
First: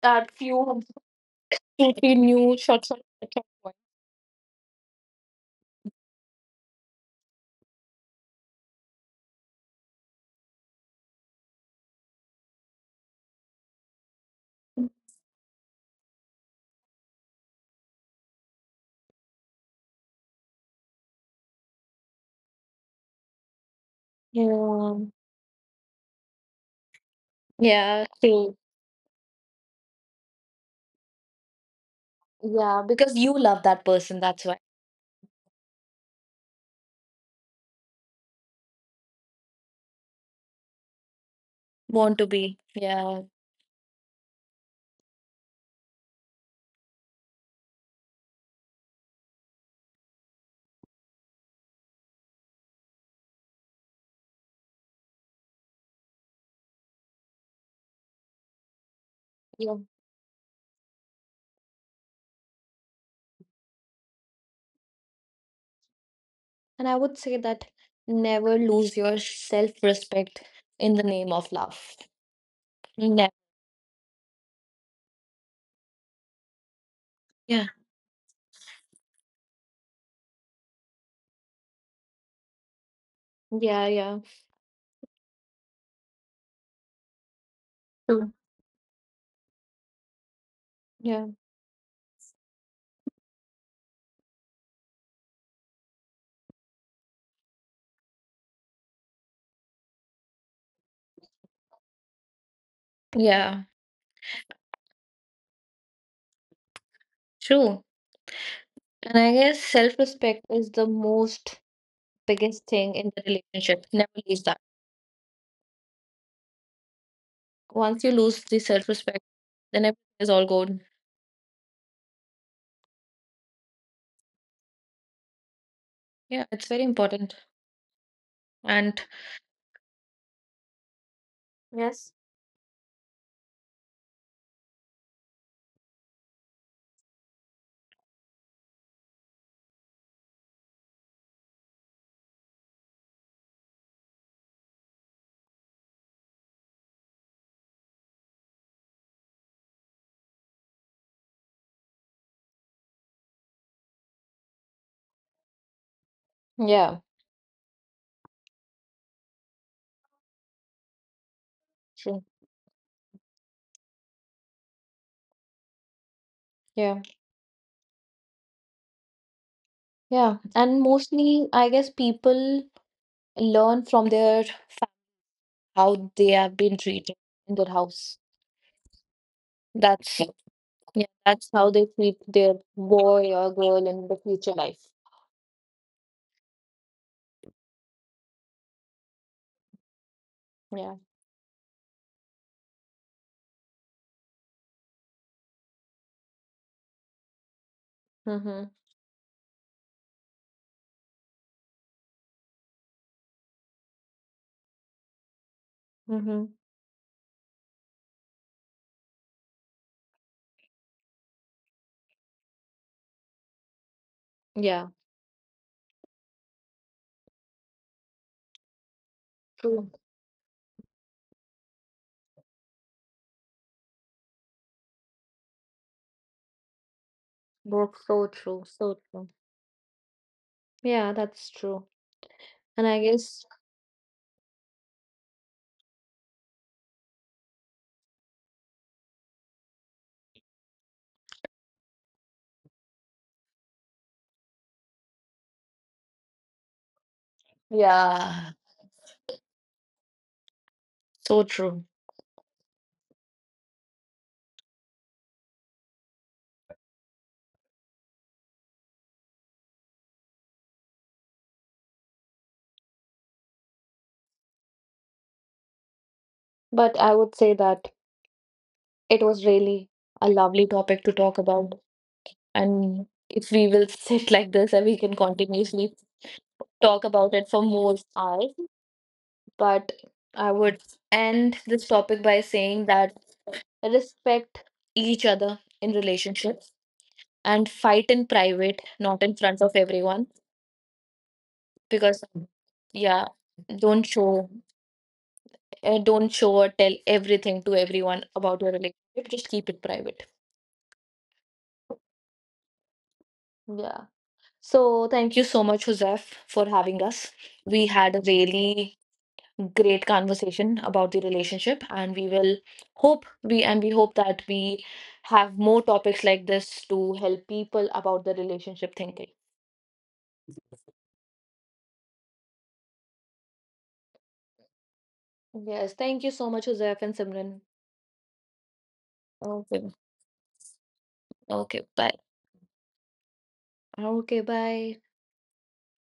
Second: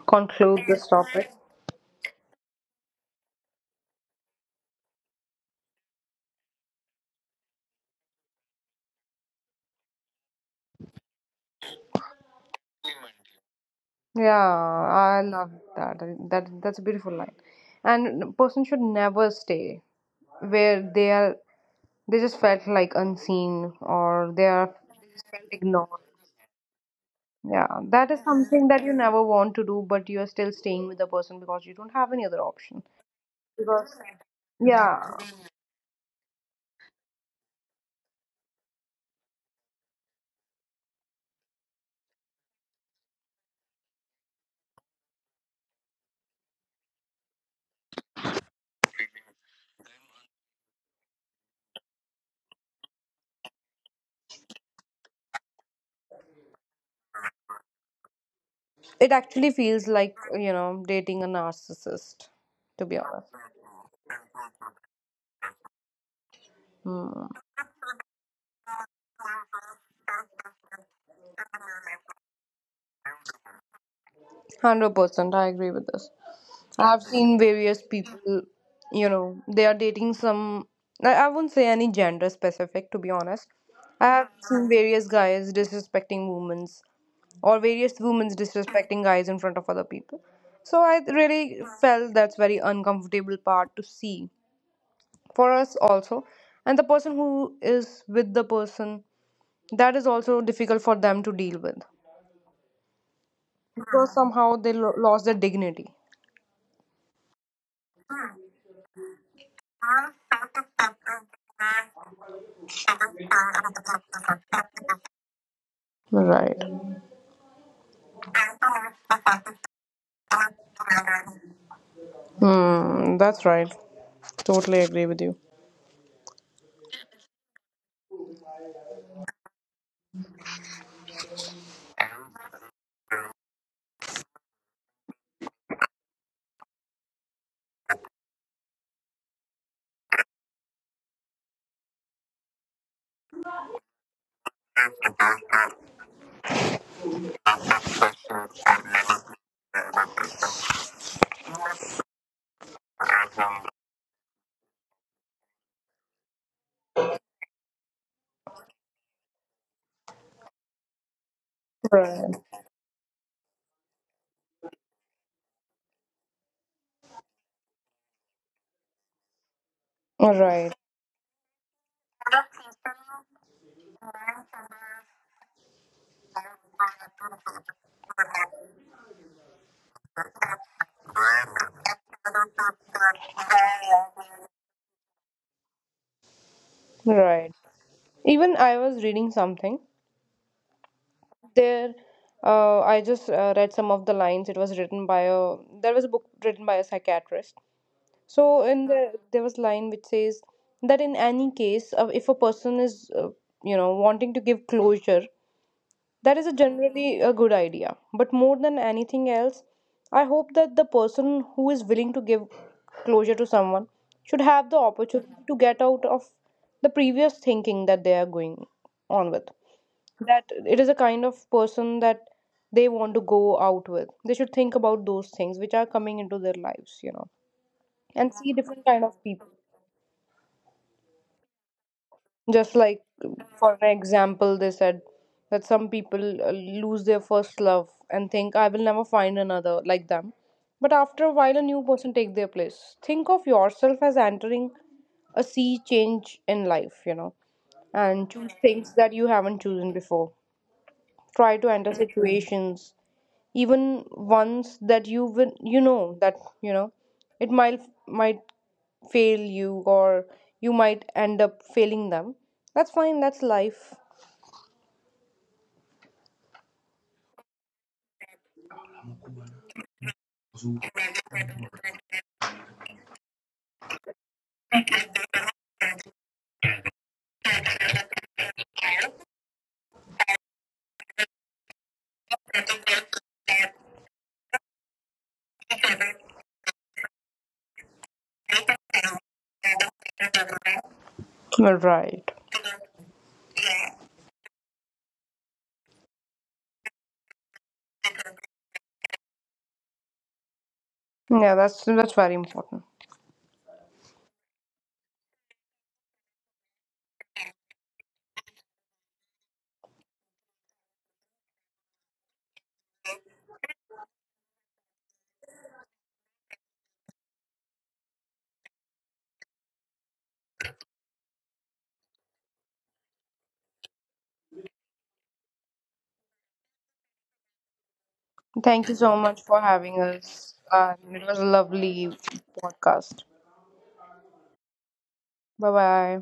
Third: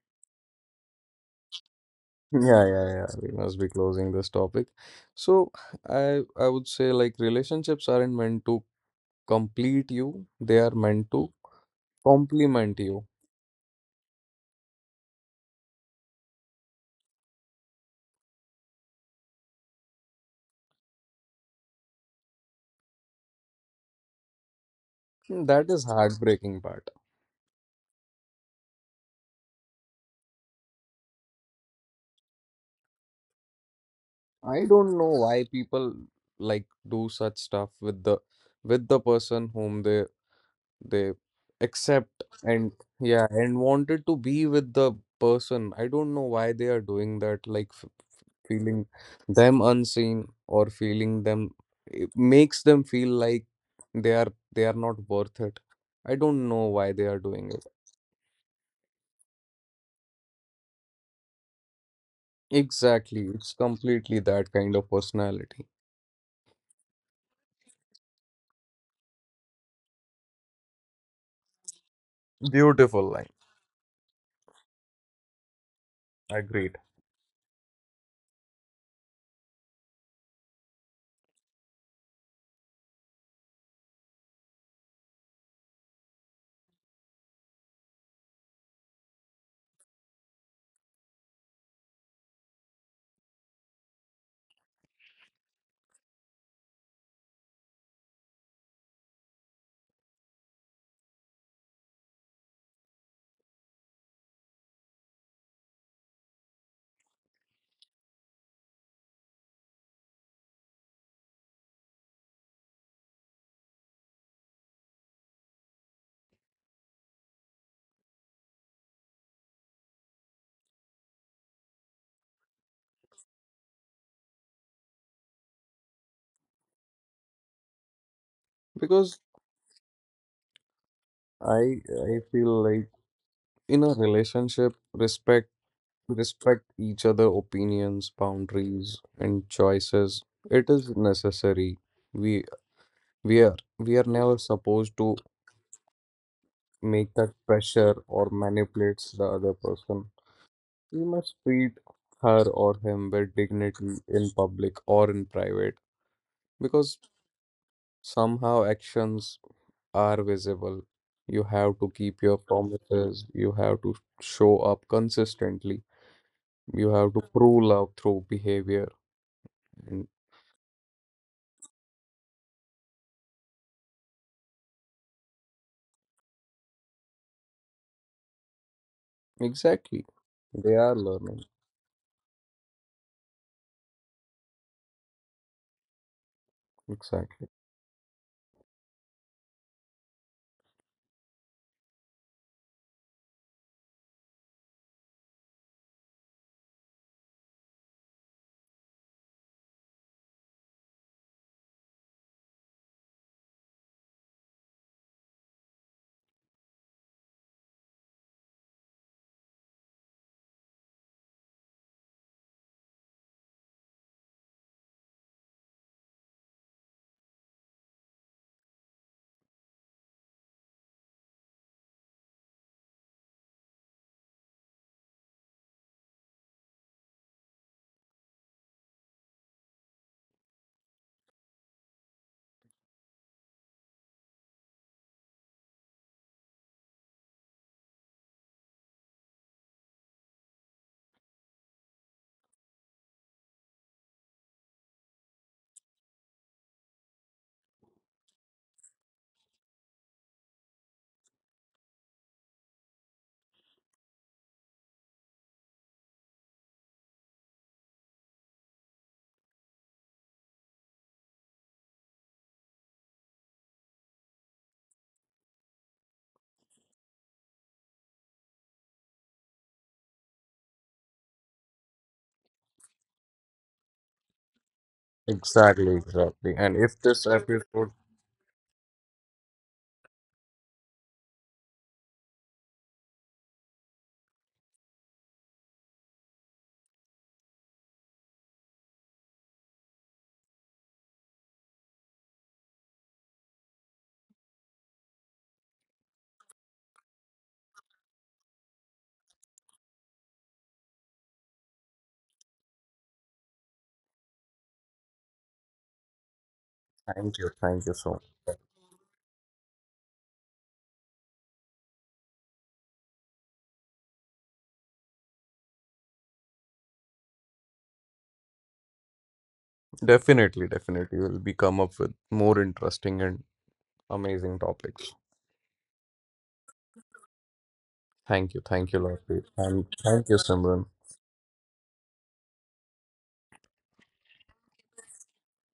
add
Conclude
few
this topic.
two, three new
Yeah, yeah,
shots on
yeah.
the
We
top
must be
one.
closing this topic. So I would say like relationships aren't meant to complete you, they are meant to compliment you.
Yeah, I love that. That that's a beautiful line. And a person should never stay where they are, they just felt like unseen, or they are,
Yeah.
they just felt
That is
ignored.
heartbreaking part.
Yeah,
Yeah,
that is
true.
something that you never want to do, but you're still staying with the person because you don't have any other option.
Yeah, because you love that person, that's why.
I don't know
Yeah,
why people like do such stuff with the person whom they
Want
accept
to be.
and yeah
Yeah.
and wanted to be with the person. I don't know why they are doing that. Like feeling them unseen or feeling them, it makes them feel like they are they are not worth it. I don't know why they are doing it.
it actually
Yeah.
feels like, you know, dating a narcissist, to be
Exactly,
honest.
it's completely that kind of personality.
And I would
Hmm.
say that never lose your self-respect in the name of love.
Beautiful line.
Never.
100%, I agree with this.
Agreed.
I've seen
Yeah.
various people, you know, they are dating some, I won't say any gender specific, to be honest.
Yeah,
I
yeah.
have seen various guys disrespecting women or various women
True.
disrespecting guys in front of other people. So I
Yeah.
really felt that's very uncomfortable part to see for us also, and the person who is with the person, that is also difficult for them to deal with
Yeah.
because somehow lost their dignity.
True. And I guess self-respect is the most biggest thing in the relationship. Never lose that.
Right.
Once you lose the self respect, then everything is all good.
Hmm. That's right. Totally agree with you.
Yeah, it's very important. And
Because i I
yes,
feel like in a relationship, respect respect each other opinions, boundaries and choices, it is necessary. we we are we are never supposed to make that pressure or manipulates the other person. We must treat her or him with dignity in public or in private, because
yeah,
somehow actions are visible. You have to keep
true.
your
Right.
promises, you have to show up consistently, you
Yeah,
have to prove love through behavior. And
yeah. And
Right.
mostly, I guess people learn from their how they have been treated in their house.
exactly,
That's
they are
yeah,
learning.
that's how they treat their boy or girl in the future life.
Exactly.
Right. Even I was reading something
Yeah.
there. I just read some of the lines. It was written by a there was a book written by a psychiatrist. So
Mm-hmm.
in the there was line which says that in any case, if a person is you know wanting to give closure. That is
Mm-hmm.
a generally a good idea. But more than anything else, I hope that the person who is willing to give closure to someone should have the
Yeah.
opportunity to get out of the previous thinking that they are going on with.
True.
That it is a kind of person that they want to go out with. They should think about those things which are coming into their lives, you know,
Both
and
so
see
true.
different
So
kind of
true.
people.
Yeah, that's true.
Just
And
like,
I guess.
for an example, they said that some people lose their first love and think, I will never find another like them. But after a while, a new person take their place. Think of yourself as entering a sea change in life, you know, and choose
Yeah,
things that you haven't chosen before.
so
Try to
true.
enter situations even once that you will, you know that, you know, it might fail you or you might end up failing them. That's fine, that's life.
But I would say that it was really a lovely topic to talk about. And if we will sit like this, and we can continuously
Exactly, exactly.
talk
And
about
if
it for
this
more
episode—
hours. But I would end this topic by saying that respect each other in relationships, and fight in private, not in front of everyone.
All
Because,
right
yeah, don't show don't show or tell everything to everyone about your relationship. Just keep it private.
yeah, that's very important.
Yeah. So thank you so much, Joseph, for having us. We had a
thank you so
really
much.
great conversation about the relationship, and we hope that we have more topics like this to help people about the relationship thinking.
Definitely, definitely. We'll be come up with more interesting and amazing topics.
Yes, thank you so much, Joseph and Simran.
Thank you
Thank you.
so
Thank
much
you,
for
Lotte.
Okay.
having
And
us
thank you,
and it
Simran.
was a
Okay.
lovely
Bye.
podcast.
Okay. Bye.
Bye bye.